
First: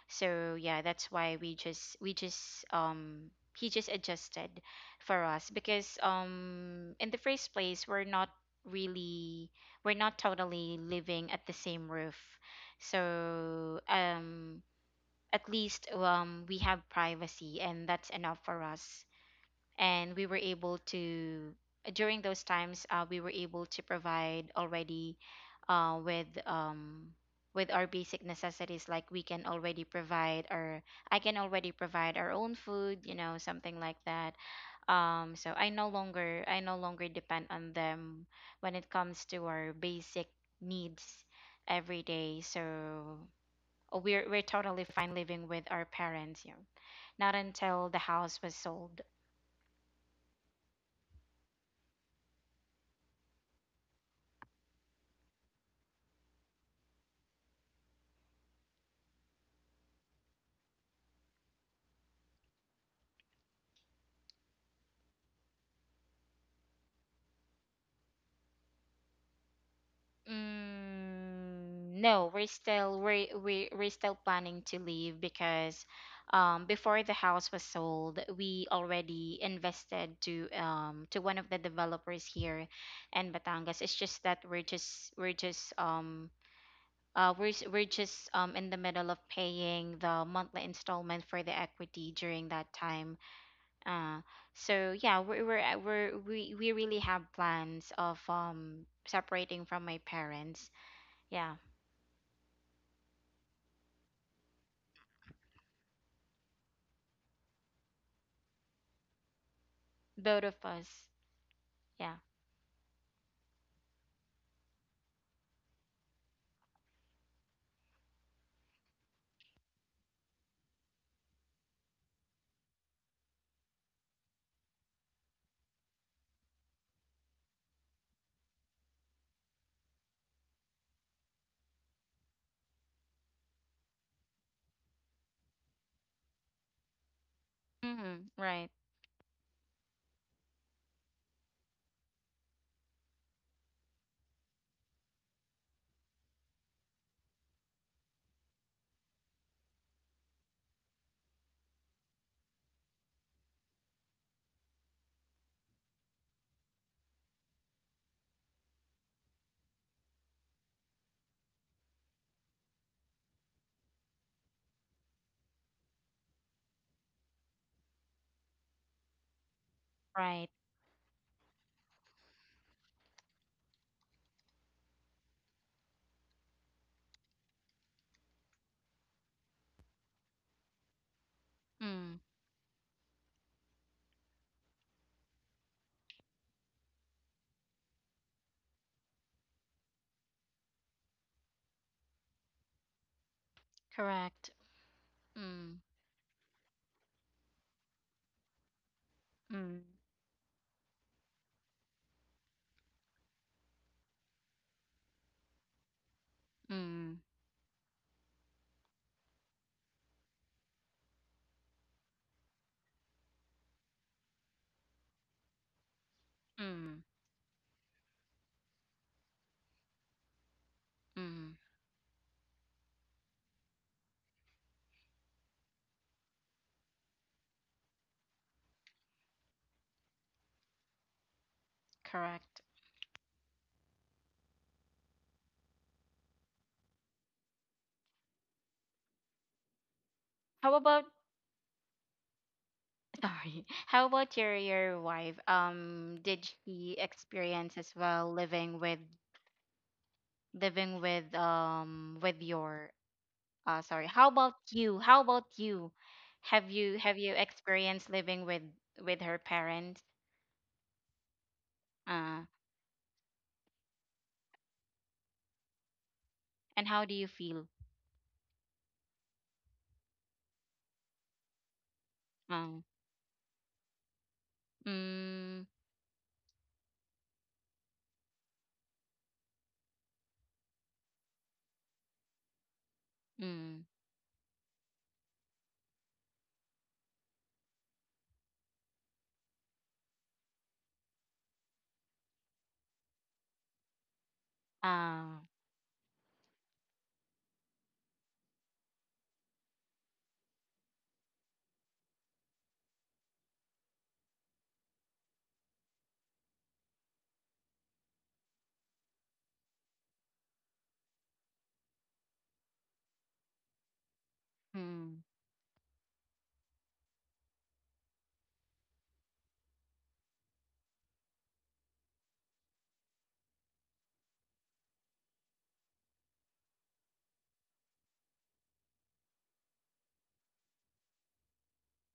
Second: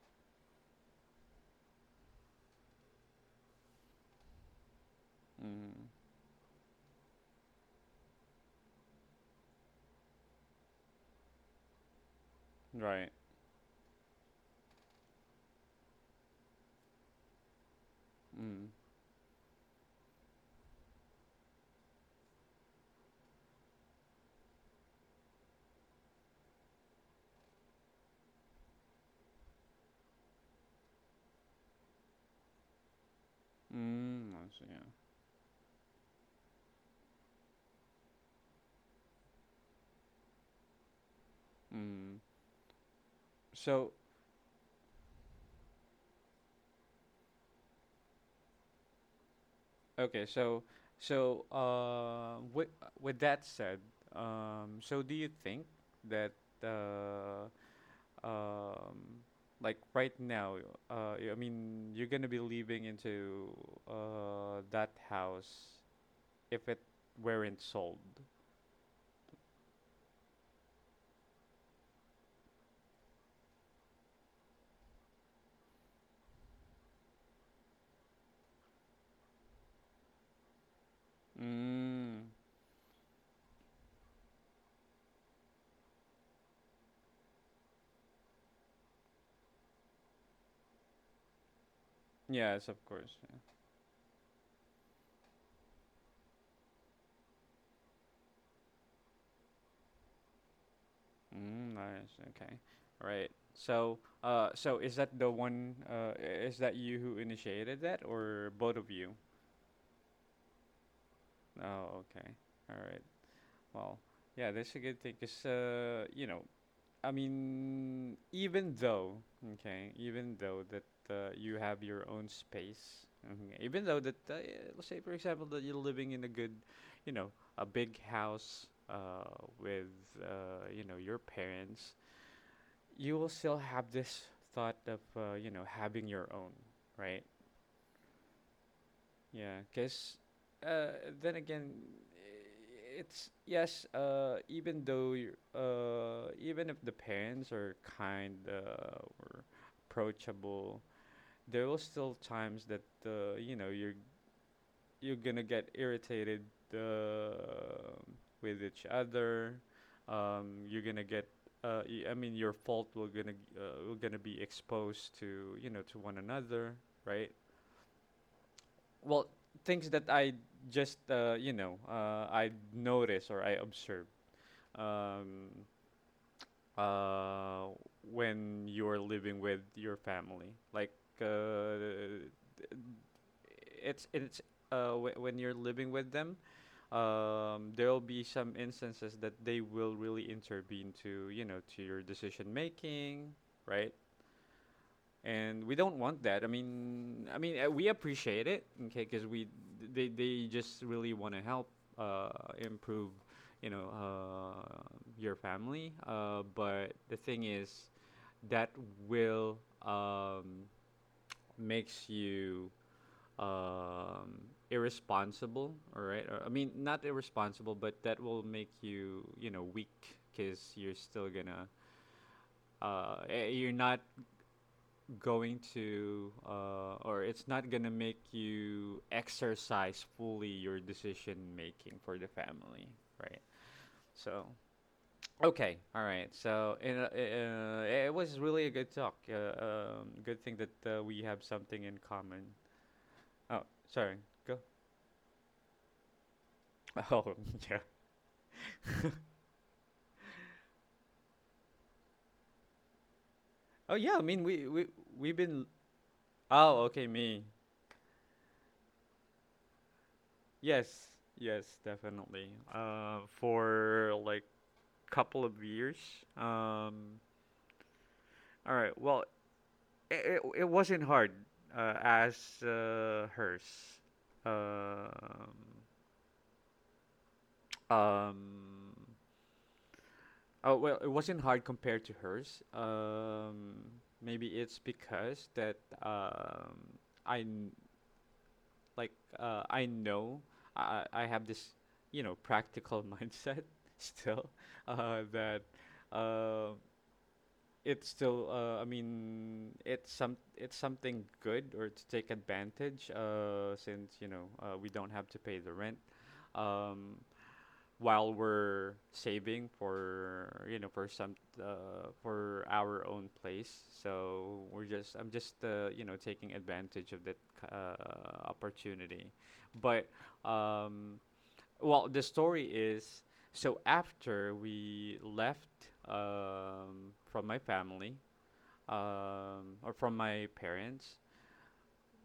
[SPEAKER 2] So yeah, that's why we just he just adjusted for us
[SPEAKER 1] mm,
[SPEAKER 2] because in the first place, really we're not totally living at the same roof.
[SPEAKER 1] right.
[SPEAKER 2] So, at least, we have privacy, and that's enough for
[SPEAKER 1] Mm,
[SPEAKER 2] us. And we were able to during those times, we were able to provide already, uh, with um, with our basic necessities. Like we can already provide our I can already provide our own food, something like
[SPEAKER 1] mm,
[SPEAKER 2] that.
[SPEAKER 1] I see, yeah.
[SPEAKER 2] So I no longer depend on them when it comes to our basic needs every
[SPEAKER 1] Mm.
[SPEAKER 2] day. So.
[SPEAKER 1] So
[SPEAKER 2] Oh, we're totally fine living with our parents. Not until the house was sold.
[SPEAKER 1] okay, so so with that said, so do you think that uh, um, like right now, I mean, you're gonna be living into that house if it weren't sold?
[SPEAKER 2] Mm, no, we're still planning to leave because before the house was sold, we already invested to one of the developers
[SPEAKER 1] Mm,
[SPEAKER 2] here in Batangas. It's just that we're, s- we're just in the middle of paying the monthly installment for the equity during
[SPEAKER 1] yes,
[SPEAKER 2] that
[SPEAKER 1] of course.
[SPEAKER 2] time. Uh, so yeah, we really have plans of separating from my parents.
[SPEAKER 1] Yeah.
[SPEAKER 2] Yeah,
[SPEAKER 1] Mm, nice. Okay. Right. So, so is that the one? Is that you who initiated that, or both of you?
[SPEAKER 2] both of us.
[SPEAKER 1] Oh,
[SPEAKER 2] Yeah.
[SPEAKER 1] okay. All right. Well, yeah, that's a good thing because, you know, I mean, even though, okay, even though that you have your own space, okay, even though that, let's say, for example, that you're living in a good, you know, a big house with, you know, your parents, you will still have this thought of, you know, having your own, right?
[SPEAKER 2] Mm-hmm. Right.
[SPEAKER 1] Yeah, because then again, it's yes. Even though you even if the parents are kind or approachable, there will still times that you know you're gonna get irritated uh, with each other. You're gonna get. I mean, your fault will gonna be exposed to you know to one another, right? Well, things that I
[SPEAKER 2] Right.
[SPEAKER 1] just you know I notice or I observe um, uh, when you're living with your family, like uh,
[SPEAKER 2] Mm.
[SPEAKER 1] it's it's when you're living with them, there'll be some instances that they will really intervene to you know to your decision making, right?
[SPEAKER 2] Correct.
[SPEAKER 1] And we don't
[SPEAKER 2] Mm,
[SPEAKER 1] want that. I mean, we appreciate it, okay, because we
[SPEAKER 2] mm,
[SPEAKER 1] they just really want to help uh, improve, you know, your family. But the thing
[SPEAKER 2] mm,
[SPEAKER 1] is, that will makes you um, irresponsible. All right, or I mean, not
[SPEAKER 2] mm,
[SPEAKER 1] irresponsible, but that will make you, you know, weak because you're still gonna.
[SPEAKER 2] mm.
[SPEAKER 1] You're not going to or it's not gonna make you exercise fully your decision making for the family,
[SPEAKER 2] Correct.
[SPEAKER 1] right? So okay all right. So it was really a good talk, good thing that
[SPEAKER 2] How
[SPEAKER 1] we
[SPEAKER 2] about
[SPEAKER 1] have something in common.
[SPEAKER 2] *laughs*
[SPEAKER 1] Oh
[SPEAKER 2] sorry?
[SPEAKER 1] sorry
[SPEAKER 2] How
[SPEAKER 1] go.
[SPEAKER 2] about your wife? Did
[SPEAKER 1] *laughs*
[SPEAKER 2] she
[SPEAKER 1] Oh *laughs* yeah.
[SPEAKER 2] experience as well living with, with your...
[SPEAKER 1] Oh yeah,
[SPEAKER 2] Sorry.
[SPEAKER 1] I
[SPEAKER 2] How
[SPEAKER 1] mean we
[SPEAKER 2] about
[SPEAKER 1] we
[SPEAKER 2] you? How
[SPEAKER 1] we've
[SPEAKER 2] about
[SPEAKER 1] been
[SPEAKER 2] you?
[SPEAKER 1] oh
[SPEAKER 2] Have
[SPEAKER 1] okay
[SPEAKER 2] you have
[SPEAKER 1] me
[SPEAKER 2] you experienced living with her parents?
[SPEAKER 1] yes yes definitely
[SPEAKER 2] Uh,
[SPEAKER 1] for like couple of years.
[SPEAKER 2] and how
[SPEAKER 1] um
[SPEAKER 2] do you feel?
[SPEAKER 1] all right. Well, it wasn't hard as
[SPEAKER 2] Um,
[SPEAKER 1] hers. Um,
[SPEAKER 2] mm,
[SPEAKER 1] um, oh well, it wasn't hard compared to hers.
[SPEAKER 2] mm,
[SPEAKER 1] Maybe it's because that um, I kn- like I know I have this you know practical *laughs* mindset still
[SPEAKER 2] uh,
[SPEAKER 1] that um, it's still it's some it's something good or to take advantage since you know we don't have to pay the rent, um, while we're saving for you know for some for our own place. So we're just I'm
[SPEAKER 2] mm,
[SPEAKER 1] just you know taking advantage of that opportunity. But um, well the story is so after we left from my family or from my parents.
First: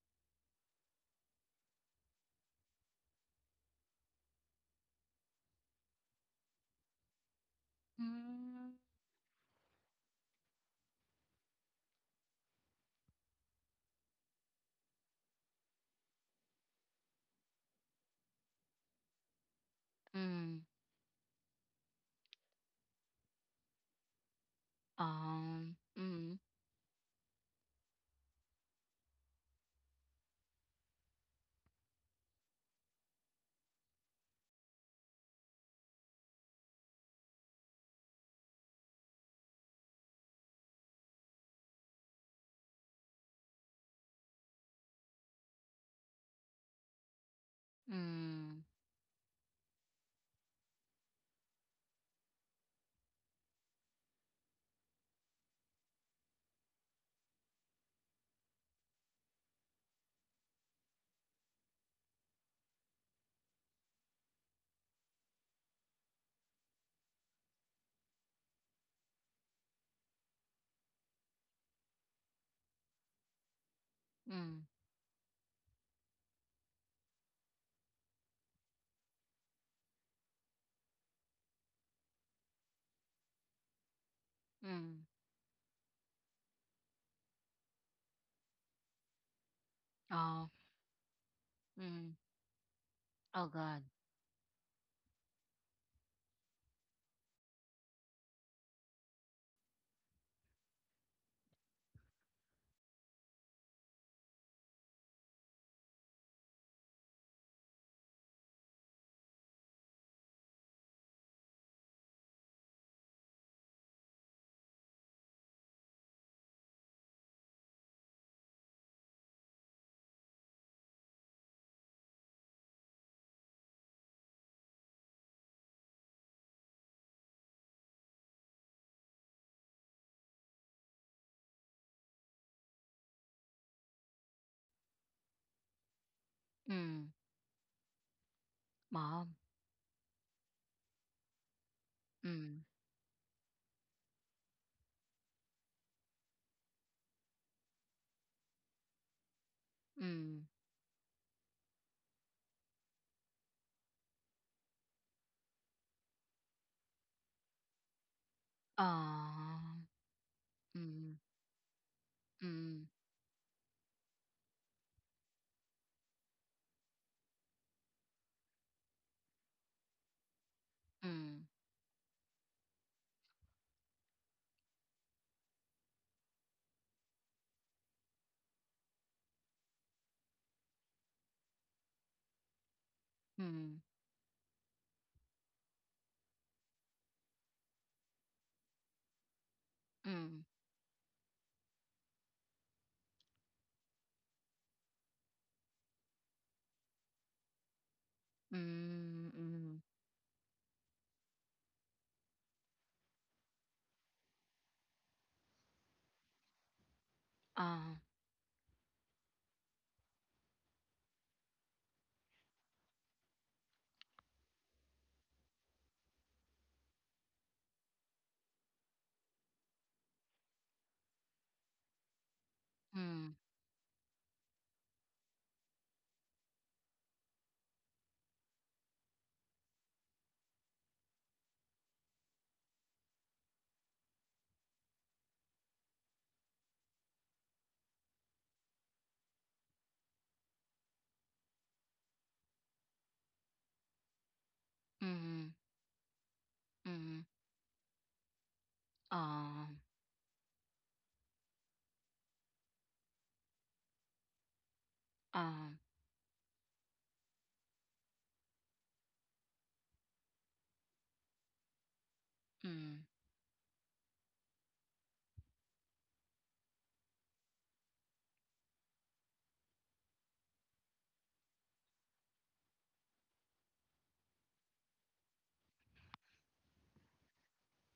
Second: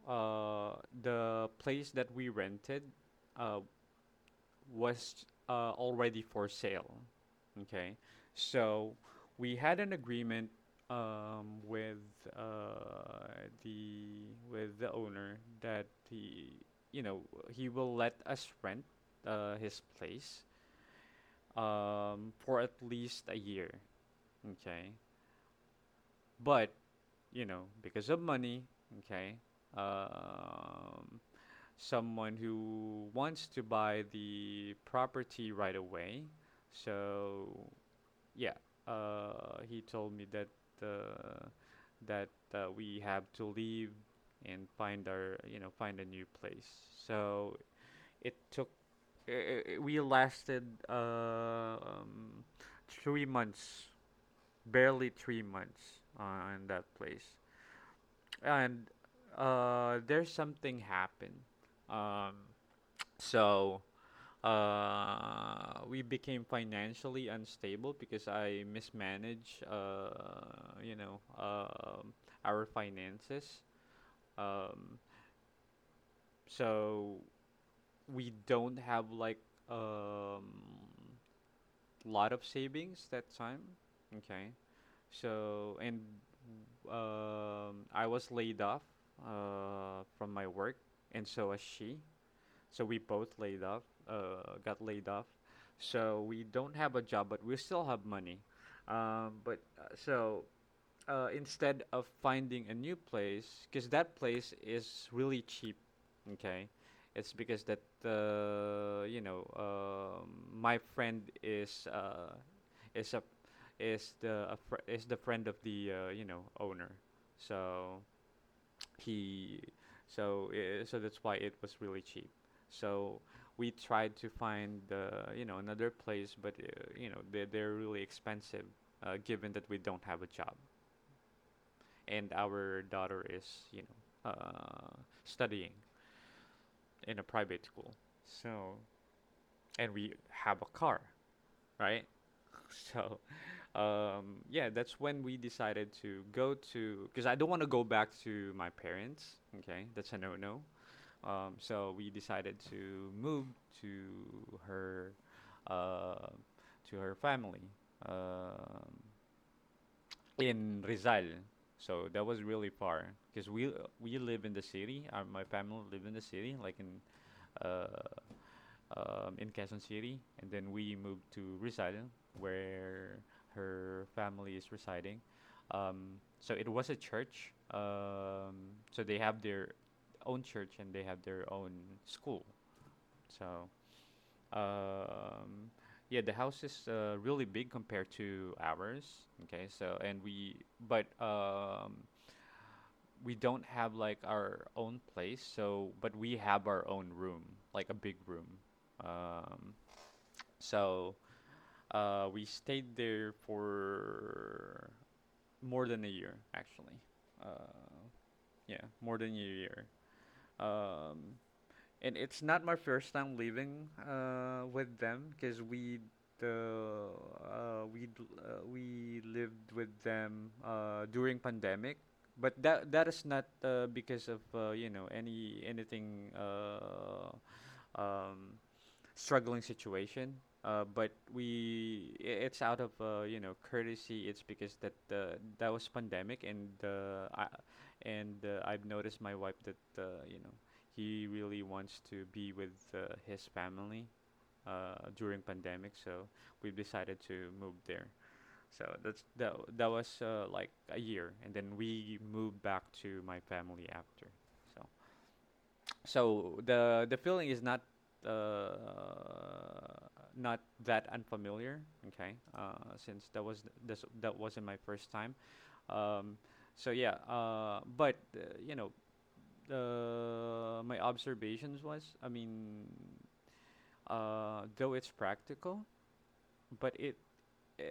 [SPEAKER 1] Uh, the place that we rented uh, was already for sale. Okay,
[SPEAKER 2] mm,
[SPEAKER 1] so we had an agreement with uh, the with the owner that he you know he will let us rent his place
[SPEAKER 2] mm,
[SPEAKER 1] for at least a year. Okay,
[SPEAKER 2] mm,
[SPEAKER 1] but you know, because of money, okay, um, someone who wants to buy the property right away. So yeah, he told me that uh, we have to leave and find our, you know, find a new place. So it
[SPEAKER 2] mm,
[SPEAKER 1] took. We lasted uh, um, 3 months, barely 3 months in that place and there's something happened. Um, so we became financially unstable because I mismanaged, you know, um our finances.
[SPEAKER 2] mm,
[SPEAKER 1] Um, so we don't have like um lot of savings that time. Okay.
[SPEAKER 2] mm,
[SPEAKER 1] So, and I was laid off from my
[SPEAKER 2] oh,
[SPEAKER 1] work, and so was she.
[SPEAKER 2] mm,
[SPEAKER 1] So we both
[SPEAKER 2] oh
[SPEAKER 1] laid
[SPEAKER 2] God,
[SPEAKER 1] off, got laid off. So we don't have a job, but we still have money. But so Instead of finding a new place, because that place is really cheap, okay? It's because that uh, you know uh, my friend is a is the a fr- is the friend of the owner, so he so I so that's why it was really cheap. So we tried to find another place, but they're really expensive, given that we don't have a job and our daughter is you know uh, studying
[SPEAKER 2] mm,
[SPEAKER 1] in a private school, so
[SPEAKER 2] mom,
[SPEAKER 1] and we have a car, right?
[SPEAKER 2] mm,
[SPEAKER 1] *laughs* So yeah, that's when we decided to go to, because I don't want to go back to my parents. Okay, that's a
[SPEAKER 2] mm,
[SPEAKER 1] no-no. So we decided to move to her, uh, to her family, um,
[SPEAKER 2] um,
[SPEAKER 1] in
[SPEAKER 2] mm,
[SPEAKER 1] Rizal. So that was really
[SPEAKER 2] mm,
[SPEAKER 1] far because we live in the city. My family live in the city, like uh, in Quezon City, and then we moved
[SPEAKER 2] mm,
[SPEAKER 1] to Rizal, where her family is residing. So it was a church. So they have their own church and they have their own school. So
[SPEAKER 2] mm,
[SPEAKER 1] um, yeah, the house is really big compared to ours. Okay, so and
[SPEAKER 2] mm,
[SPEAKER 1] we, but we don't have like our own place. So but we have our own room, like a big room.
[SPEAKER 2] mm,
[SPEAKER 1] Um,
[SPEAKER 2] mm,
[SPEAKER 1] so we stayed there for more than a year actually.
[SPEAKER 2] mm.
[SPEAKER 1] Uh, yeah, more than a year. Um, and it's not my first time living with them, because the uh, we we lived with them during pandemic, but that is
[SPEAKER 2] Mm,
[SPEAKER 1] not because of anything, um, struggling situation. But it's out of courtesy. It's because that that was pandemic, and I've noticed my wife that he really wants to be with his family during
[SPEAKER 2] mhm,
[SPEAKER 1] pandemic. So we've decided
[SPEAKER 2] mhm.
[SPEAKER 1] to move there. So that's that.
[SPEAKER 2] Um,
[SPEAKER 1] That was like a year, and then we moved back to my family after. So,
[SPEAKER 2] um,
[SPEAKER 1] so the feeling is not uh, not that unfamiliar, okay?
[SPEAKER 2] mm,
[SPEAKER 1] Since that wasn't my first time. Um, so yeah, my observations was, I mean, though it's practical, but it, uh,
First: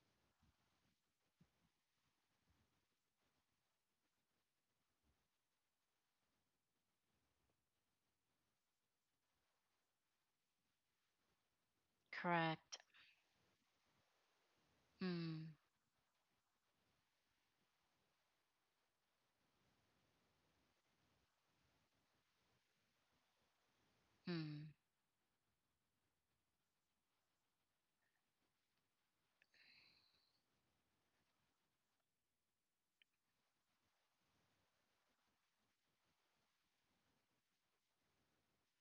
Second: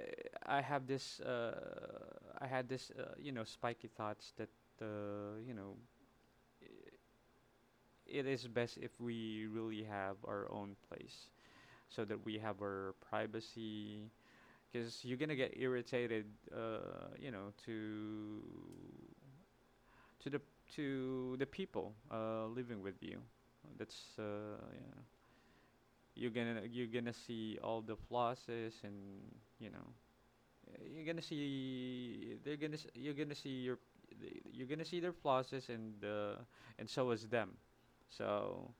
[SPEAKER 1] I have this uh, I had this spiky thoughts that, uh, you know. it is best if we really have our own place, so that we have
[SPEAKER 2] correct.
[SPEAKER 1] our privacy, because you're gonna
[SPEAKER 2] Mm,
[SPEAKER 1] get irritated uh, you know to to the, to the people living with you, that's
[SPEAKER 2] mm,
[SPEAKER 1] yeah. You're gonna, you're gonna see all the flosses and, you know, you're gonna see your you're gonna see their flosses, and so is them, so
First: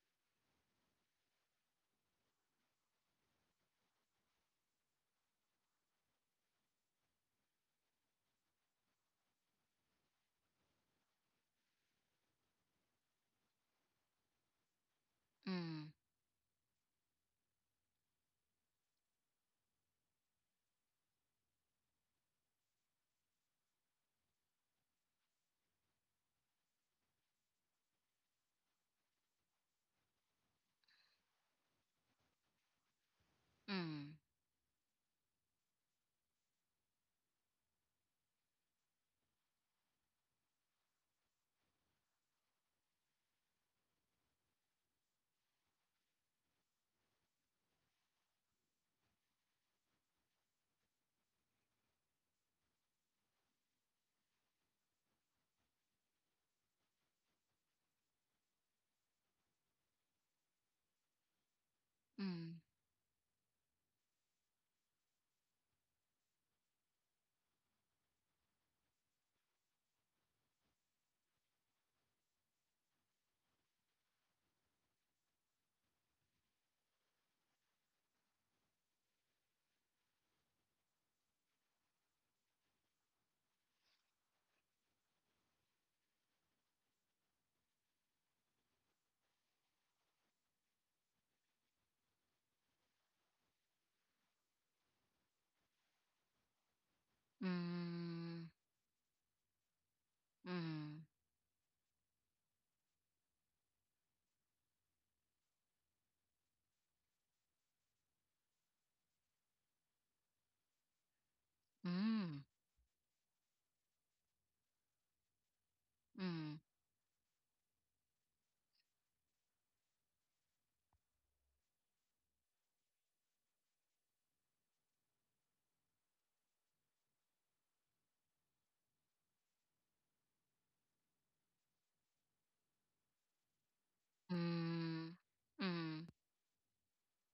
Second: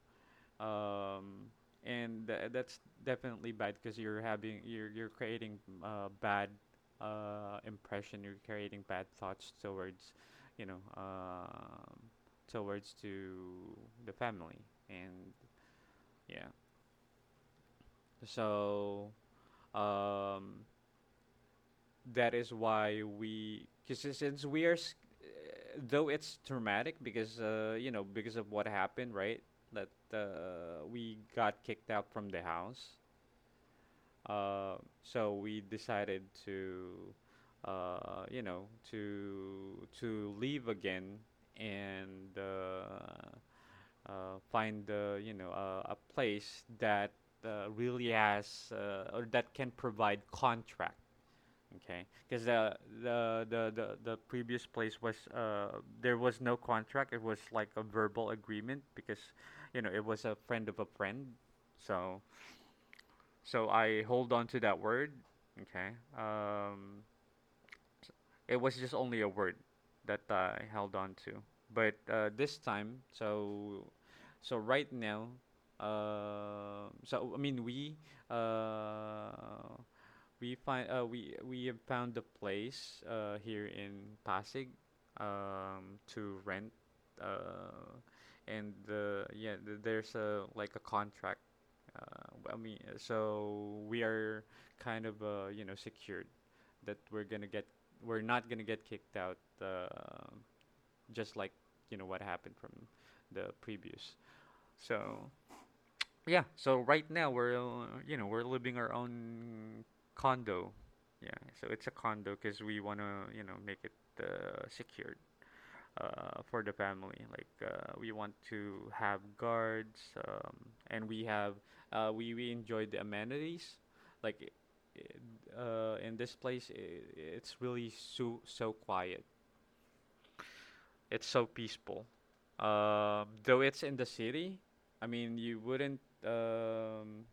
[SPEAKER 1] um, and that's definitely bad because you're having, you're creating bad impression. You're creating bad thoughts towards, you know, towards to the family, and
[SPEAKER 2] mm,
[SPEAKER 1] yeah. So um, that is why we, because since we are, though it's traumatic because, because of what happened, right? That we got kicked out from the house.
[SPEAKER 2] mm,
[SPEAKER 1] Uh, so we decided to, you know, to leave again and find, a place that really has, or that can provide contract. Okay, because the, the previous place was, uh, there was no contract. It was like a verbal agreement because, you know, it was a friend of a friend, so
[SPEAKER 2] mm,
[SPEAKER 1] so I hold on to that word. Okay. It was just only a word that I held on to. But this time, so so right now, I mean we, uh, we find we have found a place here in Pasig, to rent, uh and yeah, there's a, like a contract, so we are kind of you know secured that we're gonna get, we're
[SPEAKER 2] mm,
[SPEAKER 1] not gonna get kicked out,
[SPEAKER 2] mm,
[SPEAKER 1] just like, you know, what happened from the previous, so yeah, so right now we're, we're living our own condo. Yeah, so it's
[SPEAKER 2] mm,
[SPEAKER 1] a condo
[SPEAKER 2] mm,
[SPEAKER 1] because we wanna, you know, make it secured for the family. Like we want to have guards, um, and we have we enjoy the amenities. Like in this place, I it's really so so quiet. It's so peaceful. Though it's in the city, I
[SPEAKER 2] mm,
[SPEAKER 1] mean you wouldn't.
[SPEAKER 2] mm,
[SPEAKER 1] Um,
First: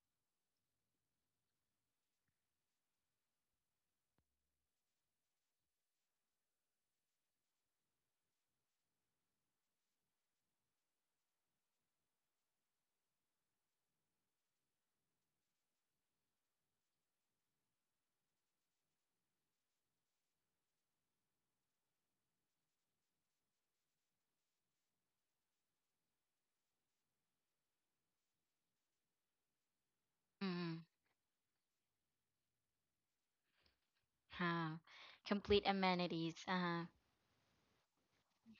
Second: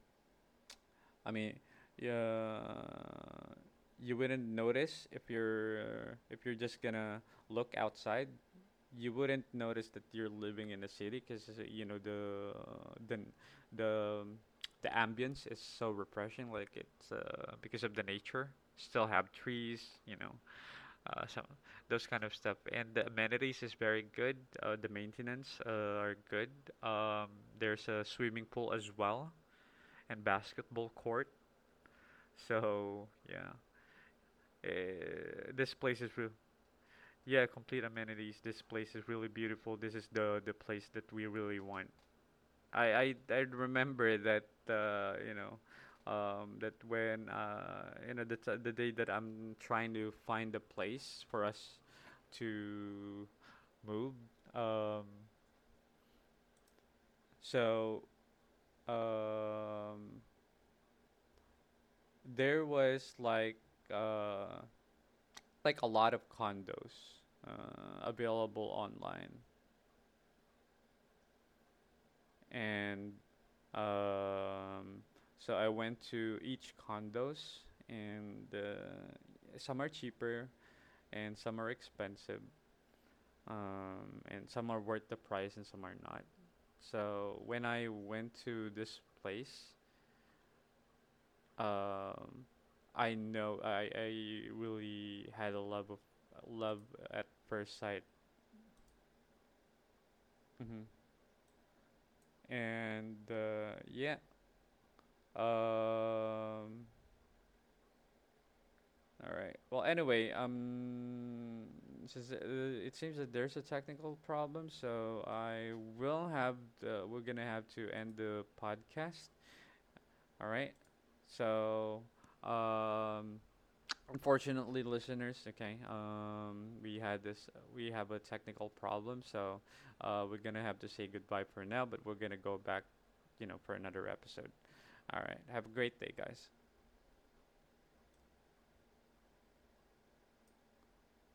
[SPEAKER 1] I mean, yeah, you wouldn't notice if you're just gonna look outside. You wouldn't notice that you're living in a city because, you know, the, the the ambience is so refreshing. Like it's because of the nature. Still have trees, you know, some those kind of stuff. And the amenities is very good. The maintenance are good. Um, there's a swimming pool as well, and
[SPEAKER 2] mm.
[SPEAKER 1] basketball court, so yeah,
[SPEAKER 2] Huh. Complete
[SPEAKER 1] this place is real.
[SPEAKER 2] amenities. Uh-huh.
[SPEAKER 1] Yeah, complete amenities. This place is really beautiful. This is the place that we really want. I remember that, that when, the day that I'm trying to find a place for us to move. Um, so um, there was like. Uh, like a lot of condos available online, and um, so I went to each condos, and some are cheaper and some are expensive, and some are worth the price and some are not. So when I went to this place, um, I know I really had a love of, love at first sight. Hmm. And yeah. Um. All right. Well, anyway, since it seems that there's a technical problem, so I will have the, we're gonna have to end the podcast. All right. So, um, unfortunately, listeners, okay, we had this, we have a technical problem, so we're gonna have to say goodbye for now, but we're gonna go back, you know, for another episode. All right. Have a great day, guys.